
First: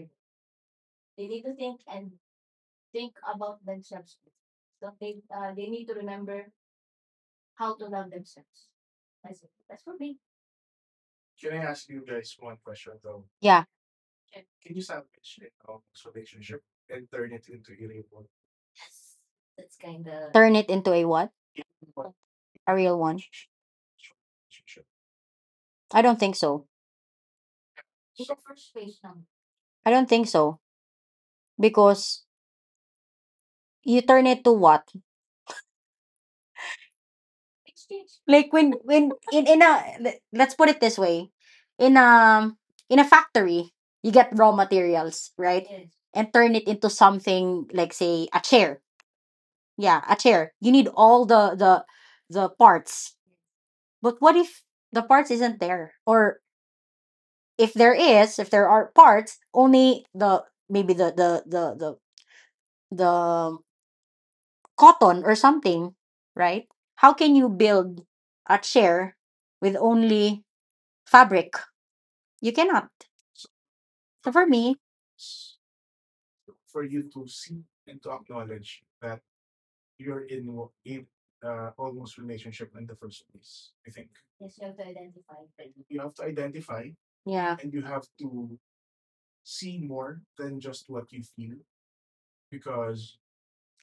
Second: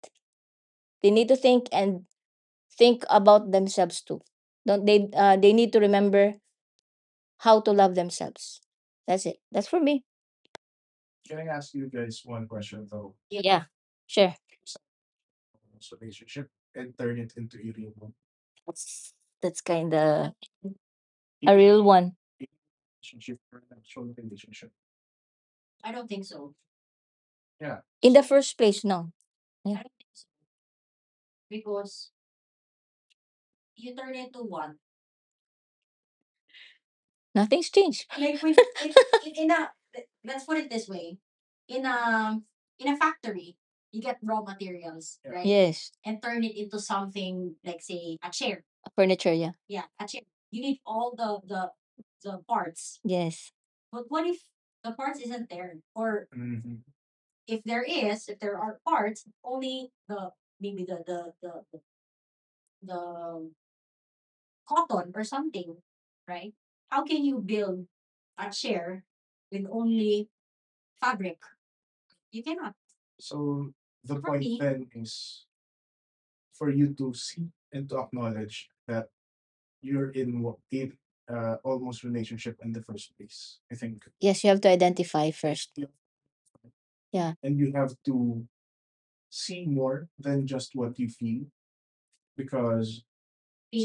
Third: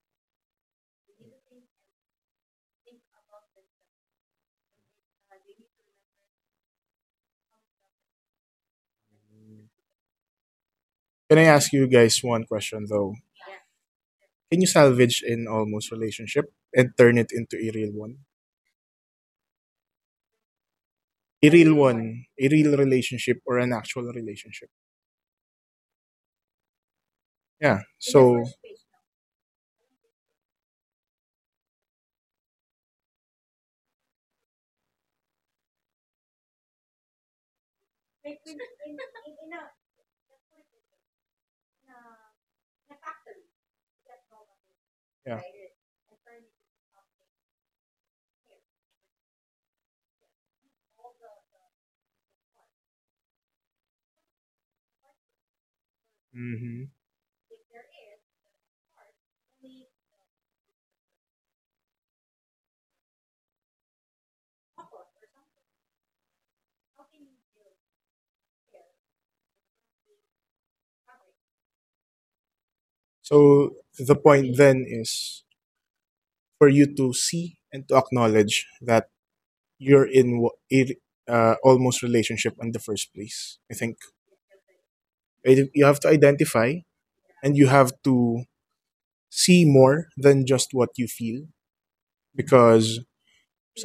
they need to think and think about themselves too, don't they need to remember how to love themselves. That's it, that's for me. Can I ask you guys one question though? Yeah, yeah. yeah, Sure. Can you salvage an almost relationship and turn it into a real one? That's that's kind of— turn it into a what, A a real real one, one, a real a real one? relationship or an actual relationship? I don't think so. Yeah. in the So, first place no. Yeah. I don't think so, because you turn it to what, Nothing's changed. like when in a, let's put it this way, in a, in a factory, You you get get raw raw materials, materials, yeah. right? right, Yes. and turn it into something, like say a chair. Furniture, yeah. Yeah, a chair, you need all the the parts. Yes. But what if the parts isn't there, or Hmm. if there is, if there are parts, only the, maybe the cotton or something, right? How can you build a chair with only fabric? You cannot. So the The for So point for point me- me, then then is is. for you to see and to acknowledge that you're in wa- a almost relationship in the first place. I think Yes, you have to identify first. you have to identify Yeah. and yeah, you have to see more than just what you feel because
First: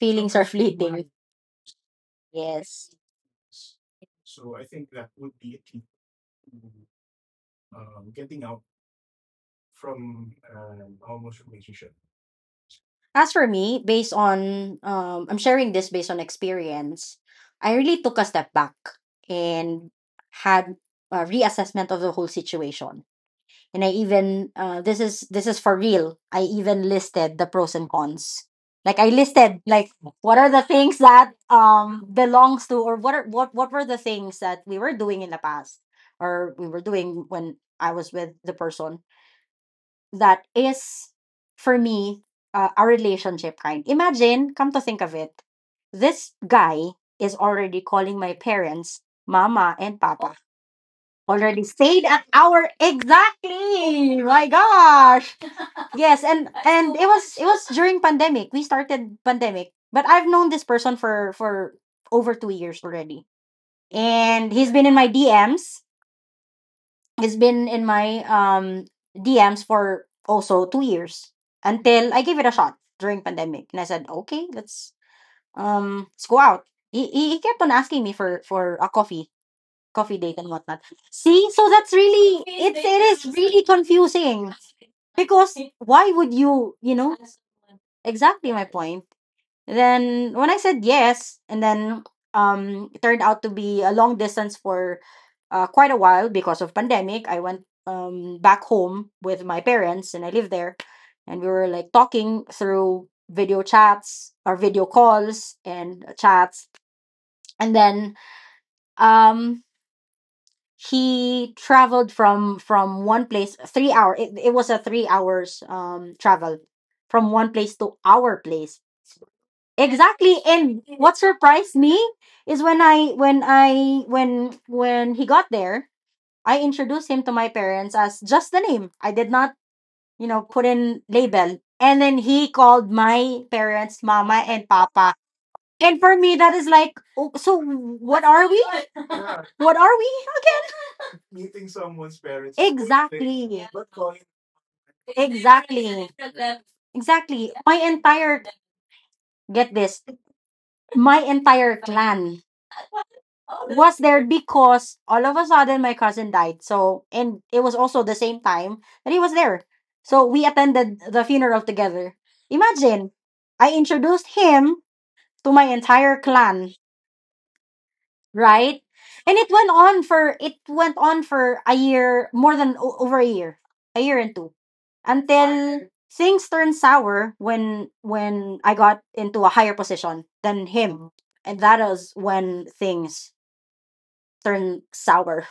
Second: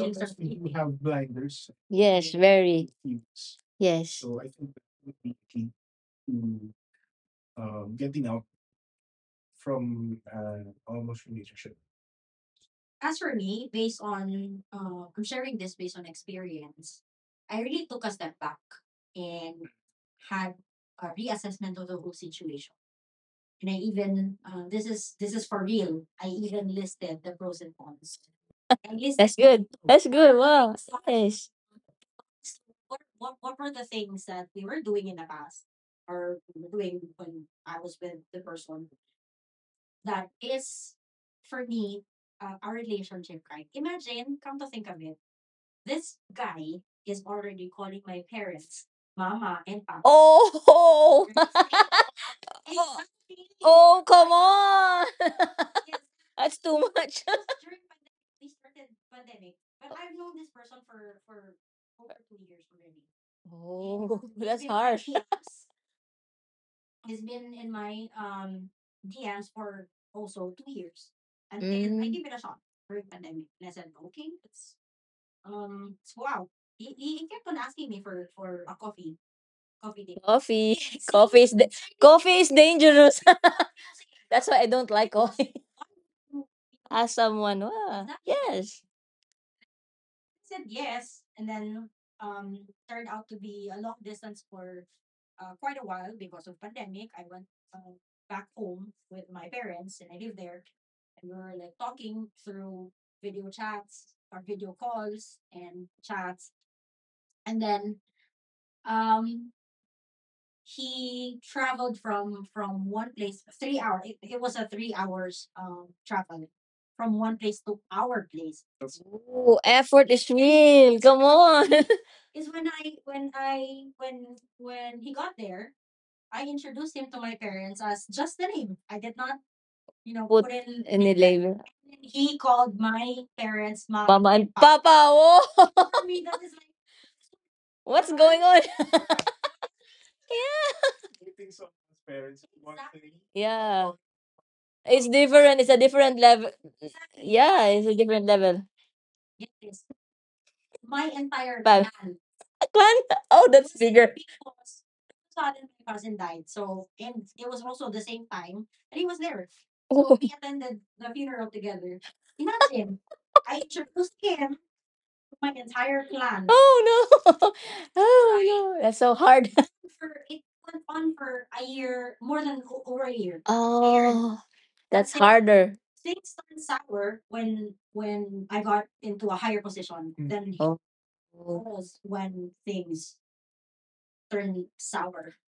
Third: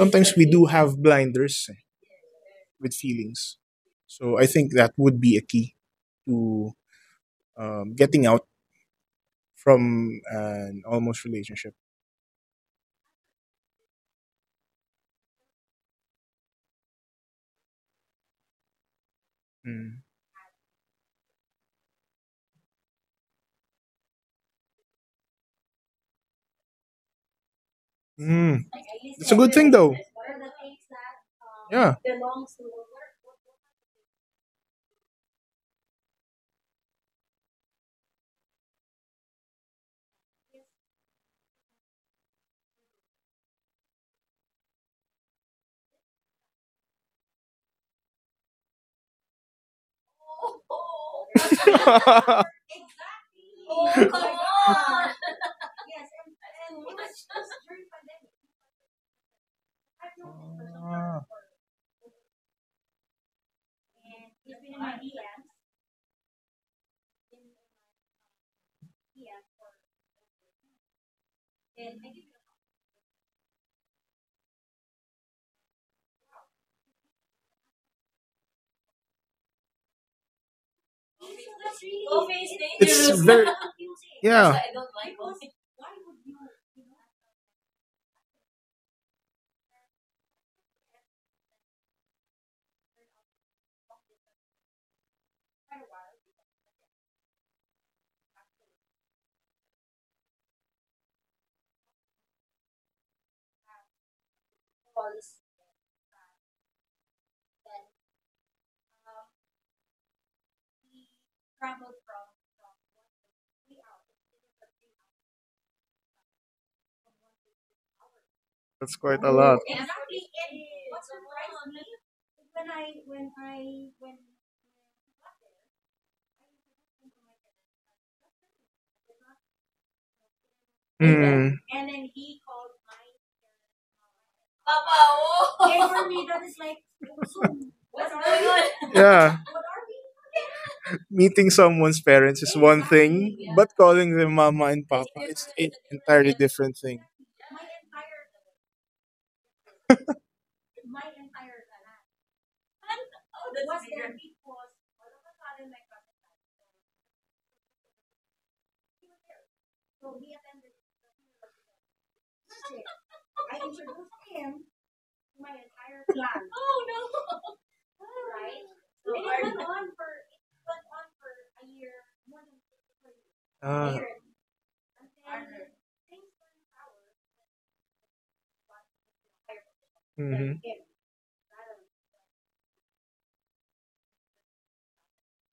feelings are we do have fleeting. blinders eh, Yes, Yes. with very. feelings. Yes. So I think that would be a key to getting out from an almost relationship. As for me, based on I'm sharing this based on experience, I really took a step back and Mm. had a reassessment of the whole situation, and I even this is for real. I even listed the pros and cons. Mm. Like I It's a That's good listed good. thing like though. That's good. what are the Wow. things that Yes. Yeah. Belongs to, or what are what were the things that we were doing in the past or we were doing when I was with the person that is, for me, a relationship kind. Imagine, come to think of it, this guy is already calling my parents mama and papa, Oh. already stayed at our, Oh, exactly, come my on. gosh. Yes, and That's too and much. It was during pandemic. We started pandemic, but I've known this person for over 2 years already, Oh, and that's he's been in my harsh. DMs. He's been in my DMs for also 2 years Mm. until I gave it a shot during pandemic, and I said, okay, let's go out. He kept on asking me for a coffee date and what. Coffee. Coffee See, is so da- that's coffee really, is it's it it's dangerous. is very, really That's confusing, yeah. why I don't like because coffee. why would you, you know, Ask someone. Wow. exactly my Yes. point. Then when I said yes, and then it turned out to be a long distance for quite a while because of pandemic. I went, back home with my parents, and I live there, and we were like talking through video chats or video calls and chats, and then um, he traveled from one place, three hour. it, it was a 3 hours travel from one place to our place. That's quite a Ooh, lot. effort is Exactly. And real. what Come on. surprised me is, when I when he got there, I introduced him to my parents as just the name. I did not, you know, Put put in in the Mm. label. label. And then he called my parents Mama mama and and papa. papa. Oh. And for me, that is like, oh, so What's what going are we? on? Yeah, What are we? meeting someone's parents is one thing, Exactly. but Yeah, calling them mama and it's papa is different. It's an a Exactly. different entirely level. different thing. Exactly. Yeah, My it's a different entire, level. get this, Five. my entire clan Clan? Oh, that's was bigger. there because all of a sudden my cousin died. So, and it was also the same time that he was there. Oh. So we attended the funeral together. Imagine, I introduced him to my entire clan, Oh no. Oh right? no. That's so And it hard. went on for, it went on for a year, more than over Ah, a year and Oh. two, That's thi- harder. until things turned sour when I got into a higher position mhm. than Oh. him, and that is when things turned sour.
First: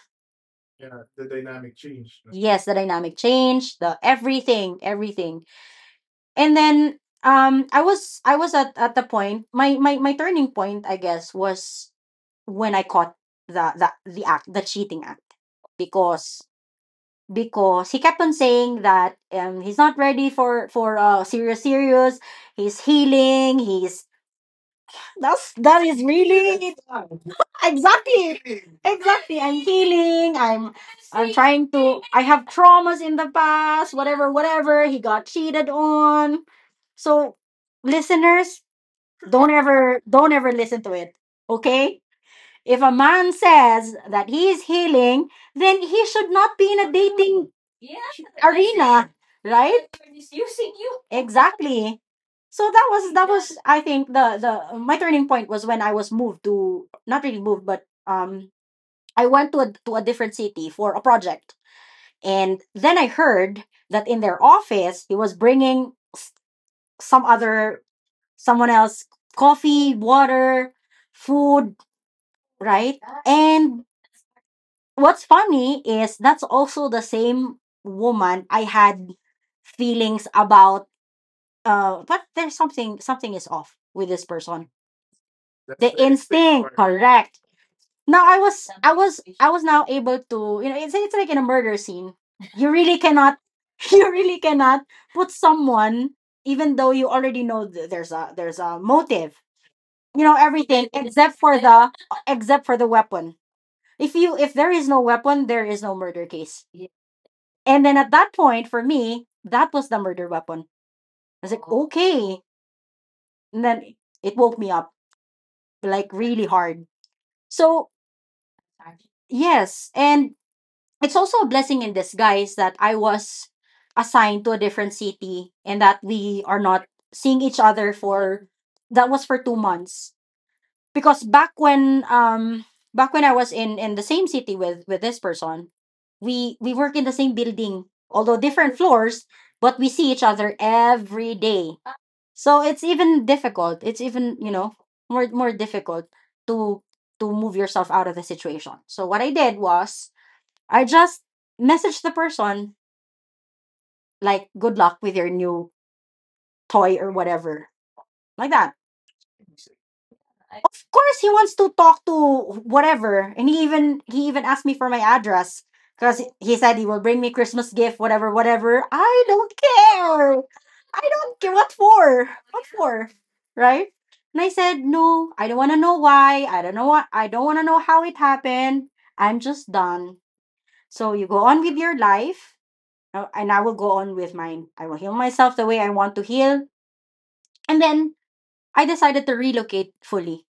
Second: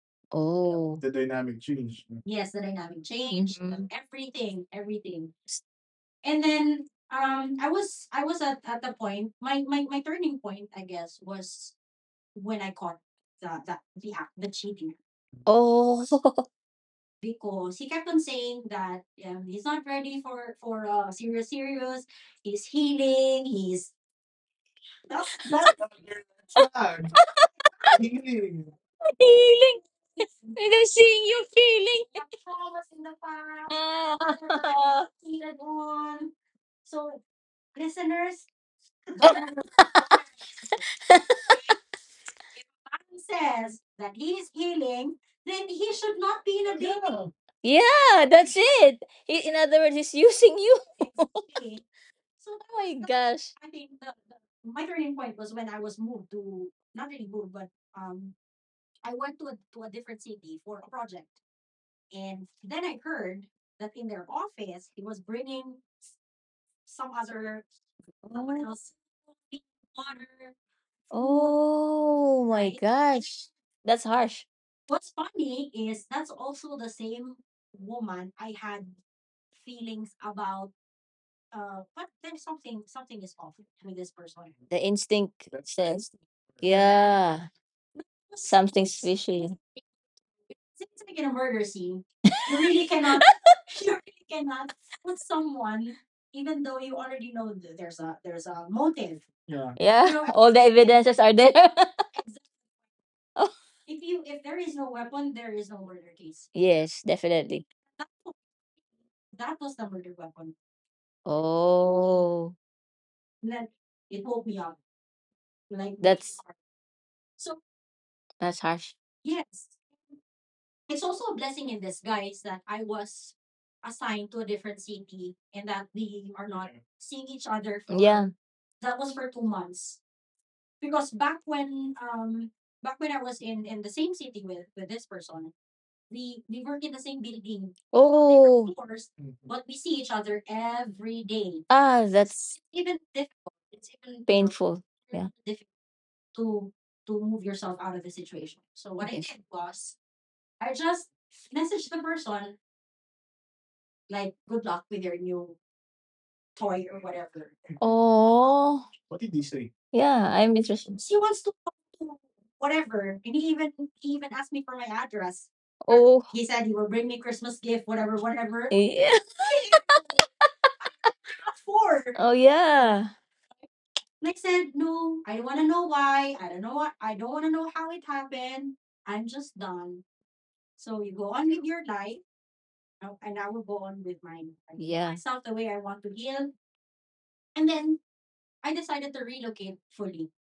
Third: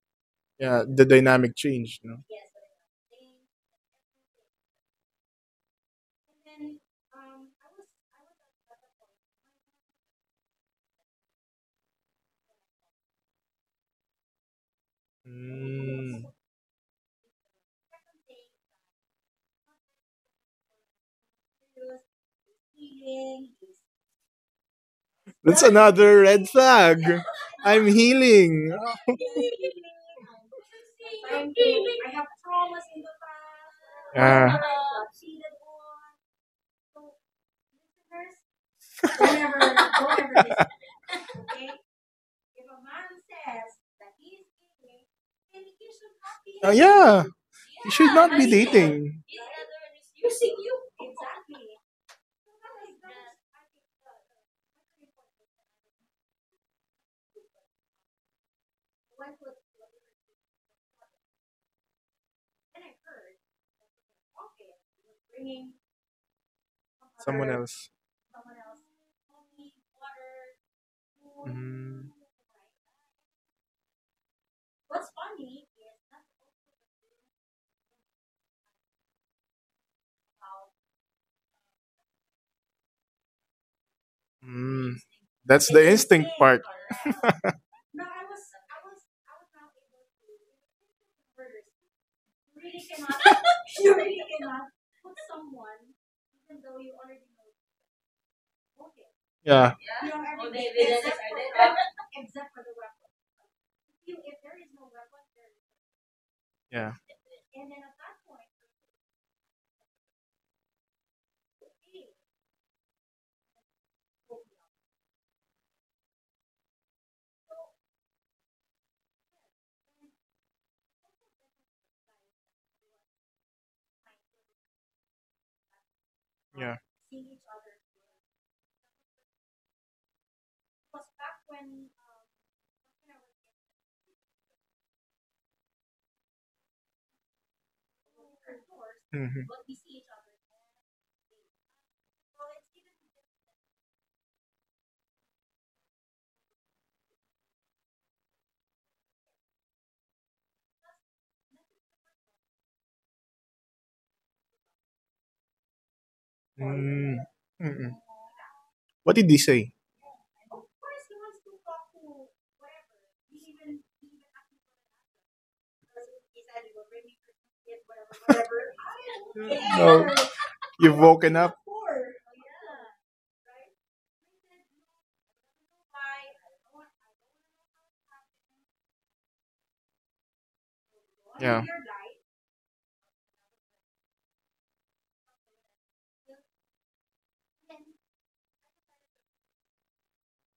Yeah, Oh. the dynamic changed. No? Yes, the dynamic change, the Mhm. everything, everything. And then I was at the point, my turning point, I guess, was when I caught the act, the cheating act, Oh. Mm. because he kept on saying that he's not ready for serious, he's healing, he's that's, That's that is another red really, flag. I'm exactly, healing. exactly, I'm Feeling. healing, And i'm I'm seeing i'm you trying to, I feeling. have traumas in the past, Ah. whatever, Yeah. whatever, he got cheated on. So, listeners, don't ever listen to it. Okay, if a man says that he is healing, then he should not be in a Yeah, dating you should Yeah, not be that's it. arena, dating He, in other right? words, he's using you. Exactly. Oh So that my was, gosh. I think the, my turning point was when I was moved, to, not really moved, but I went to a different city for a project. And then I heard that in their office, he was bringing some someone other, else. someone else, coffee, water, food, Mm. Oh my right? gosh. And That's harsh. what's funny is, that's also the same woman I had feelings about, but there's something, something is off with this person. The Mm, instinct that's the The says, instinct part. instinct, correct. yeah, No, I was, I something's was I fishy. was now able to, you know, it's like in a murder scene. You really cannot, you really cannot put someone, even though you already know there's a, there's a motive. Yeah. Yeah, You know all the everything evidences are except there. for the, except for the weapon. If you, if there is no weapon, there is no murder case. Yeah, Yes, definitely. And then at that point for me, that was the murder weapon. I was like, okay. Oh, And then it woke me up, like, that's really hard. So that's harsh. yes, and it's also a blessing in disguise that I was assigned to a different city and that we are yeah. not seeing each other Yeah. for, that was for 2 months. Because back when I was in the same city with this person, we work in the same building, although Oh, different floors, Hmm. but we see each other every day. ah, that's So it's even difficult. It's even, you know, painful. Yeah. more Yes. difficult to to Oh, move yourself out of the situation. So what I did was, I just message the person like, good luck with your new toy or Mm. whatever. Mm-mm. Like that. What did he say? yeah, I'm Of interested. course he wants to talk to whatever. And he even, asked me for my address. Because Oh. he said he will bring me Christmas gift, whatever, whatever. Yeah. I don't No, care. you've I woken don't up. care. What for? Oh What yeah. for? Right? And I said, no, I don't wanna know why. I don't know what, I don't wanna know how it happened. I'm just done. So you go Yeah. on with your life, uh, and I will go on with mine. I will heal Yeah. myself the way I want to heal. And then I decided to relocate fully.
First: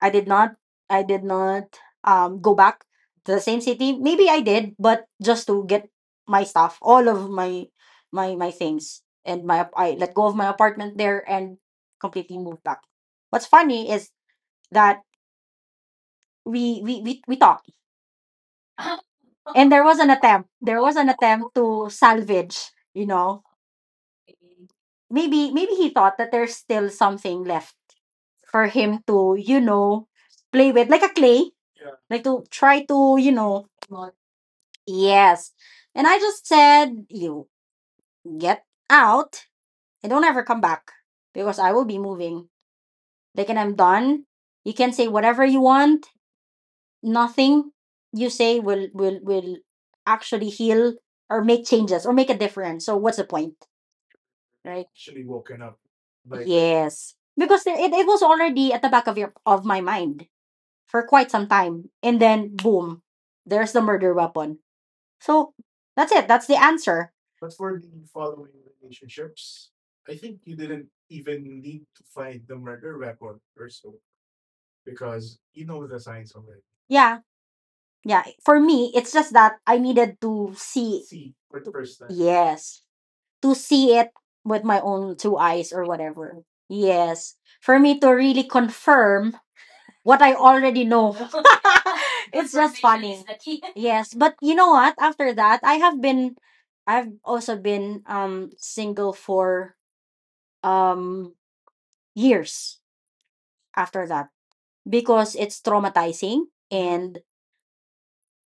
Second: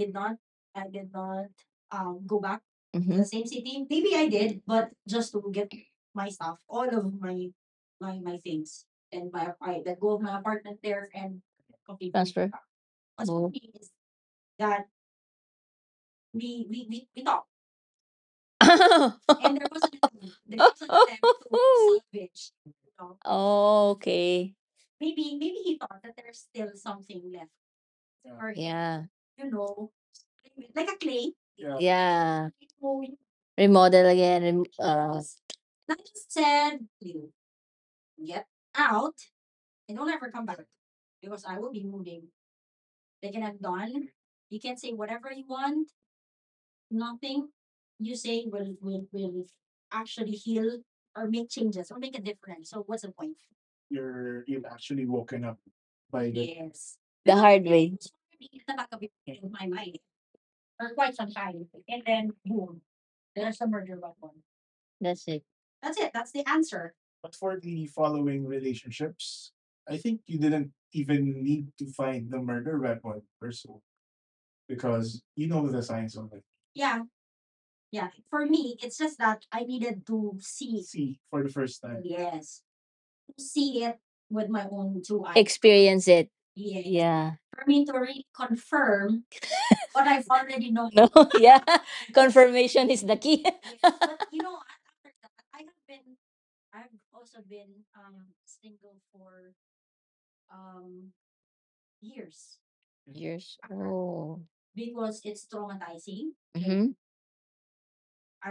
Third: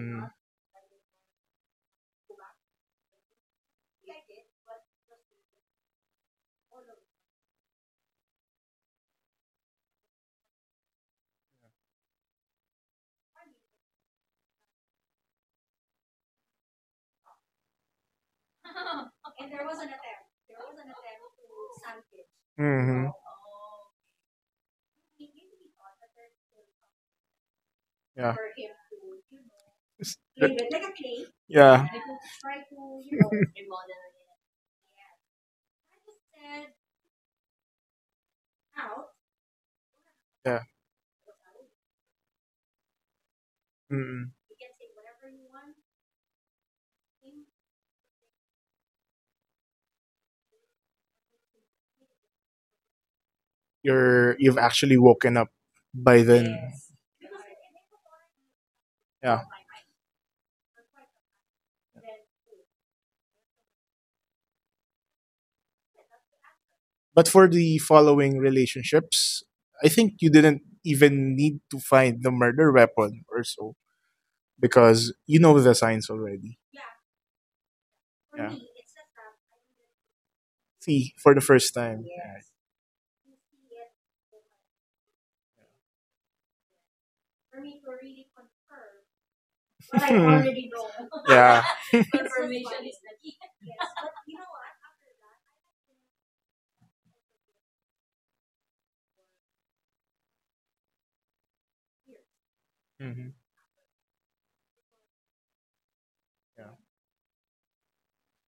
I did not, I did not go back to the same Mm-hmm. city. Maybe I did, but just to get my stuff, all of my, my things and my, I let go of my apartment there and completely moved back. What's funny is that we talked, and there was an And attempt. There was an attempt to salvage, you Hmm. know, oh, okay. maybe, he thought that there's still something left Yeah. for him Yeah. to, you know, play with, like a clay, Yeah. like to Yeah. try to, you know, Remodel again. Rem- yes. And I just said, you, get out, and don't ever come Yeah. back, because I will be moving, like, and I'm done. mm, You can say whatever you want, nothing you say will will actually heal or make changes or make a difference, so what's the point, you're you've right? actually woken up by then. Right. Yes. Yes, the because hard there-, way. it was already at the back of your, Yeah. of my mind for quite some time. And then boom, there's the murder weapon. That's it. So that's it. That's the answer. But for the following relationships, I think you didn't even need to find the murder weapon or so because you know the signs already. Yeah. Yeah. Yeah. For me, it's just that I needed to see, See, for see the for the first first time. time. Yes. Yes. To see it with my own two eyes or Experience it. whatever. Yeah. Yes. For me to really confirm what I already know. Yeah. Yeah. It's just funny. Yes. But you know what? After that, I have been, I've also been single for um years. Mhm. Years. After that, Oh. because it's traumatizing. Yeah. Like, Mm-hmm. And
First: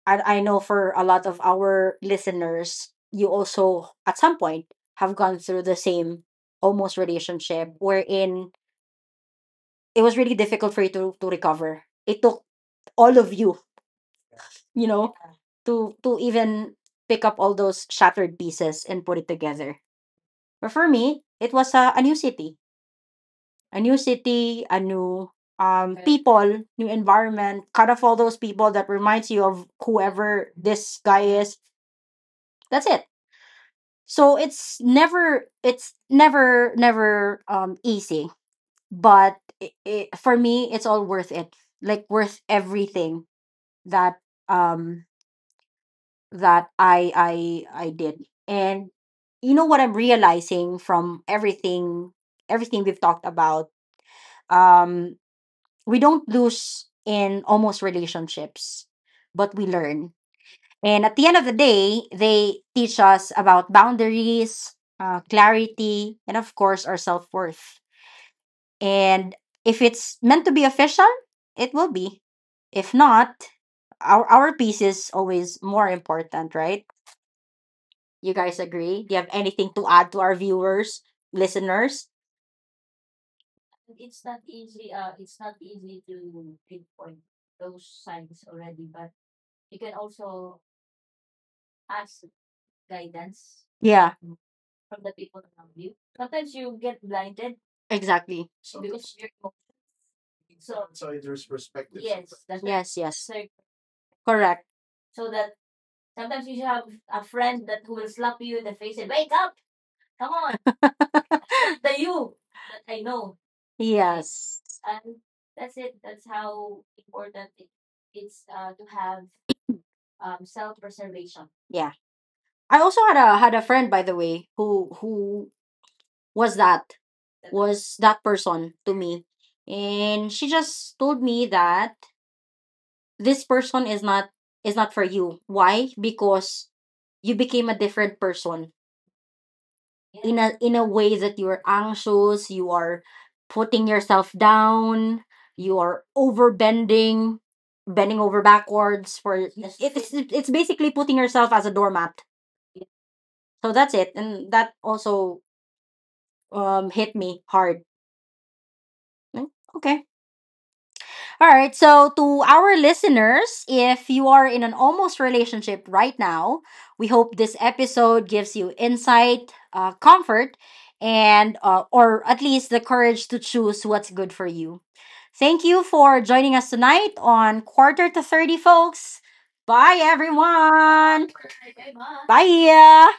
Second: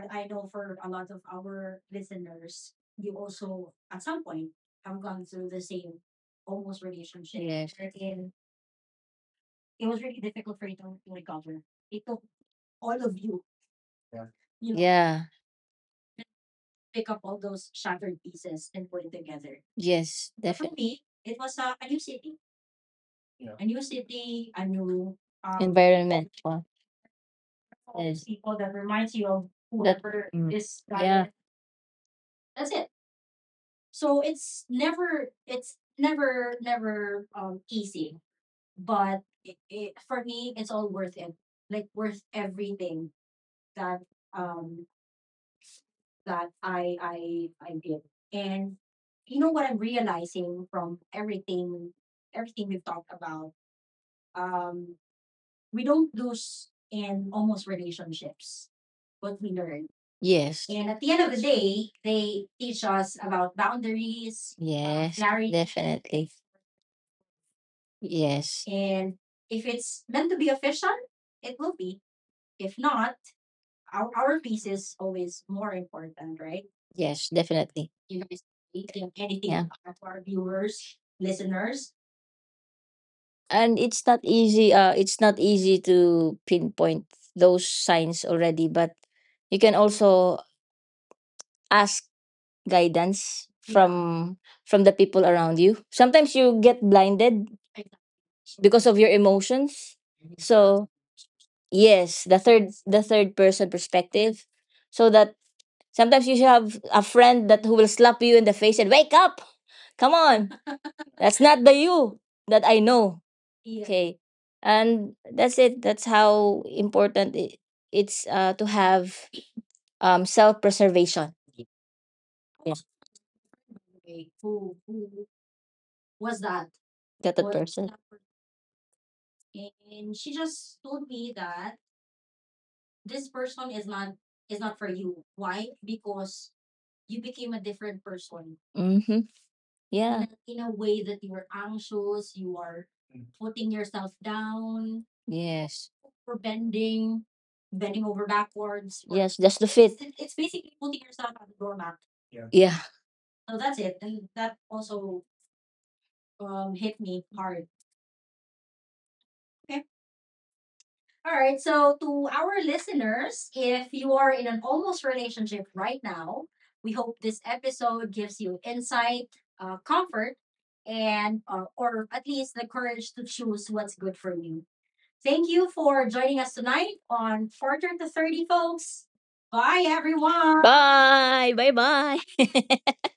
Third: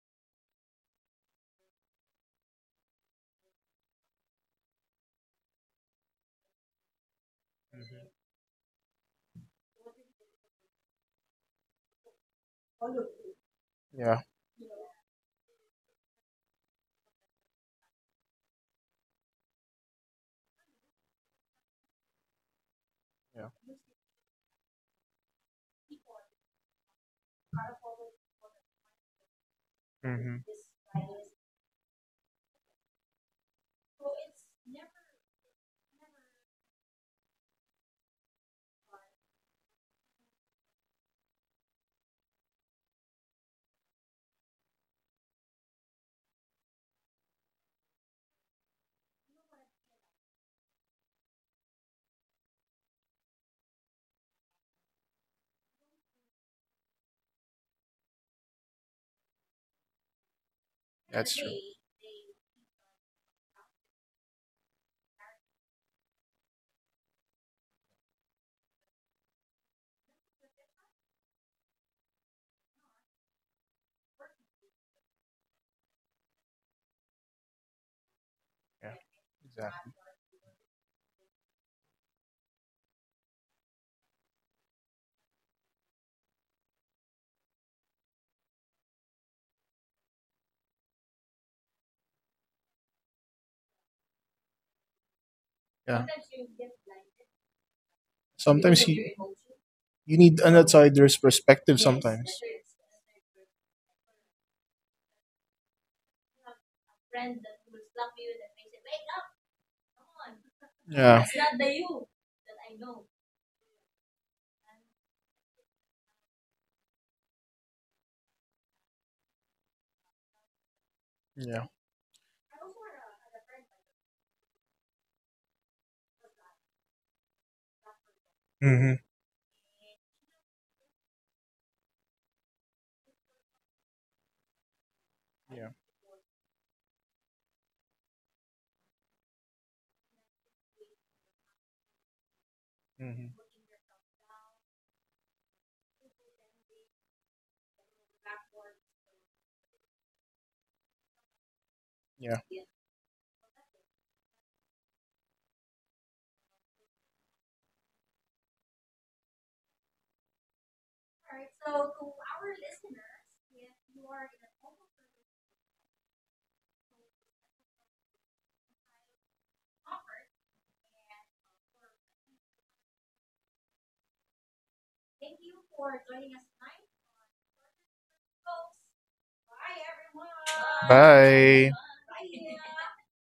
I know, for a lot of our listeners, you also at some point have gone through the same almost relationship, Mhm. wherein it was really difficult for you to recover. It took all of you, Yeah. you know, yeah. to even pick up all those shattered pieces and put it together. Yes. For But for me, it was a new city. Yeah. A new city, a new right, environment. people, Wow. new environment, cut off all those people that reminds you of Mhm. whoever That. this guy is. That's it. So it's never, never easy, but it, for me, it's all worth it. Like, worth everything that, um that I I did. And you know what I'm realizing from everything, everything we've talked about, um we don't lose in almost relationships, but we learn. Yes. And at the That's end of the true. day, they teach us about boundaries, Uh, clarity, definitely. and of course, our self worth. Yes. And if it's meant to be official, it will be. If not, our piece is always more important, right? Yes. Definitely. You guys Yeah. agree? Do you have anything to Exactly. add to our viewers, listeners? And it's not easy, uh, it's not easy to pinpoint those signs already, but you can also ask guidance Yeah, from from the people around you. Yeah. Sometimes you get blinded exactly. Sometimes because because of your he. emotions. You need an So outsider's perspective yes, sometimes. Yes, the yes. third person perspective, Correct. so that sometimes you should have a friend that who will slap you in the face and wake up, come on. Yeah. That's not the The you you. that I know. Yeah. Okay. Yes. And that's it. That's how important it's to have self preservation. Yeah. Yeah. Yeah. I also had a, had a friend, by the way, who was that, That that person. was that person to Mhm. me. And she just told me that this person is not, is not for you. Yeah. Why? Because you became a different person Mm-hmm. Yeah. in a, In a in a way way that you that you are are anxious, anxious, you you are are Mhm. putting yourself down, you yes, are overbending, bending bending over over backwards, backwards or— for, yes, just to it's fit. It's it's basically basically putting putting yourself on yourself the as a doormat. doormat. Yeah. Yeah. So that's it. And that also hit me hard. Mm. Okay. All right. So to our listeners, if you are in an almost relationship right now, we hope this episode gives you insight, comfort, and or at least the courage to choose what's good for you. Thank you for joining us tonight on Quarter to 30, folks. Bye Bye everyone. everyone. Bye. Bye. Bye Bye. bye. Bye.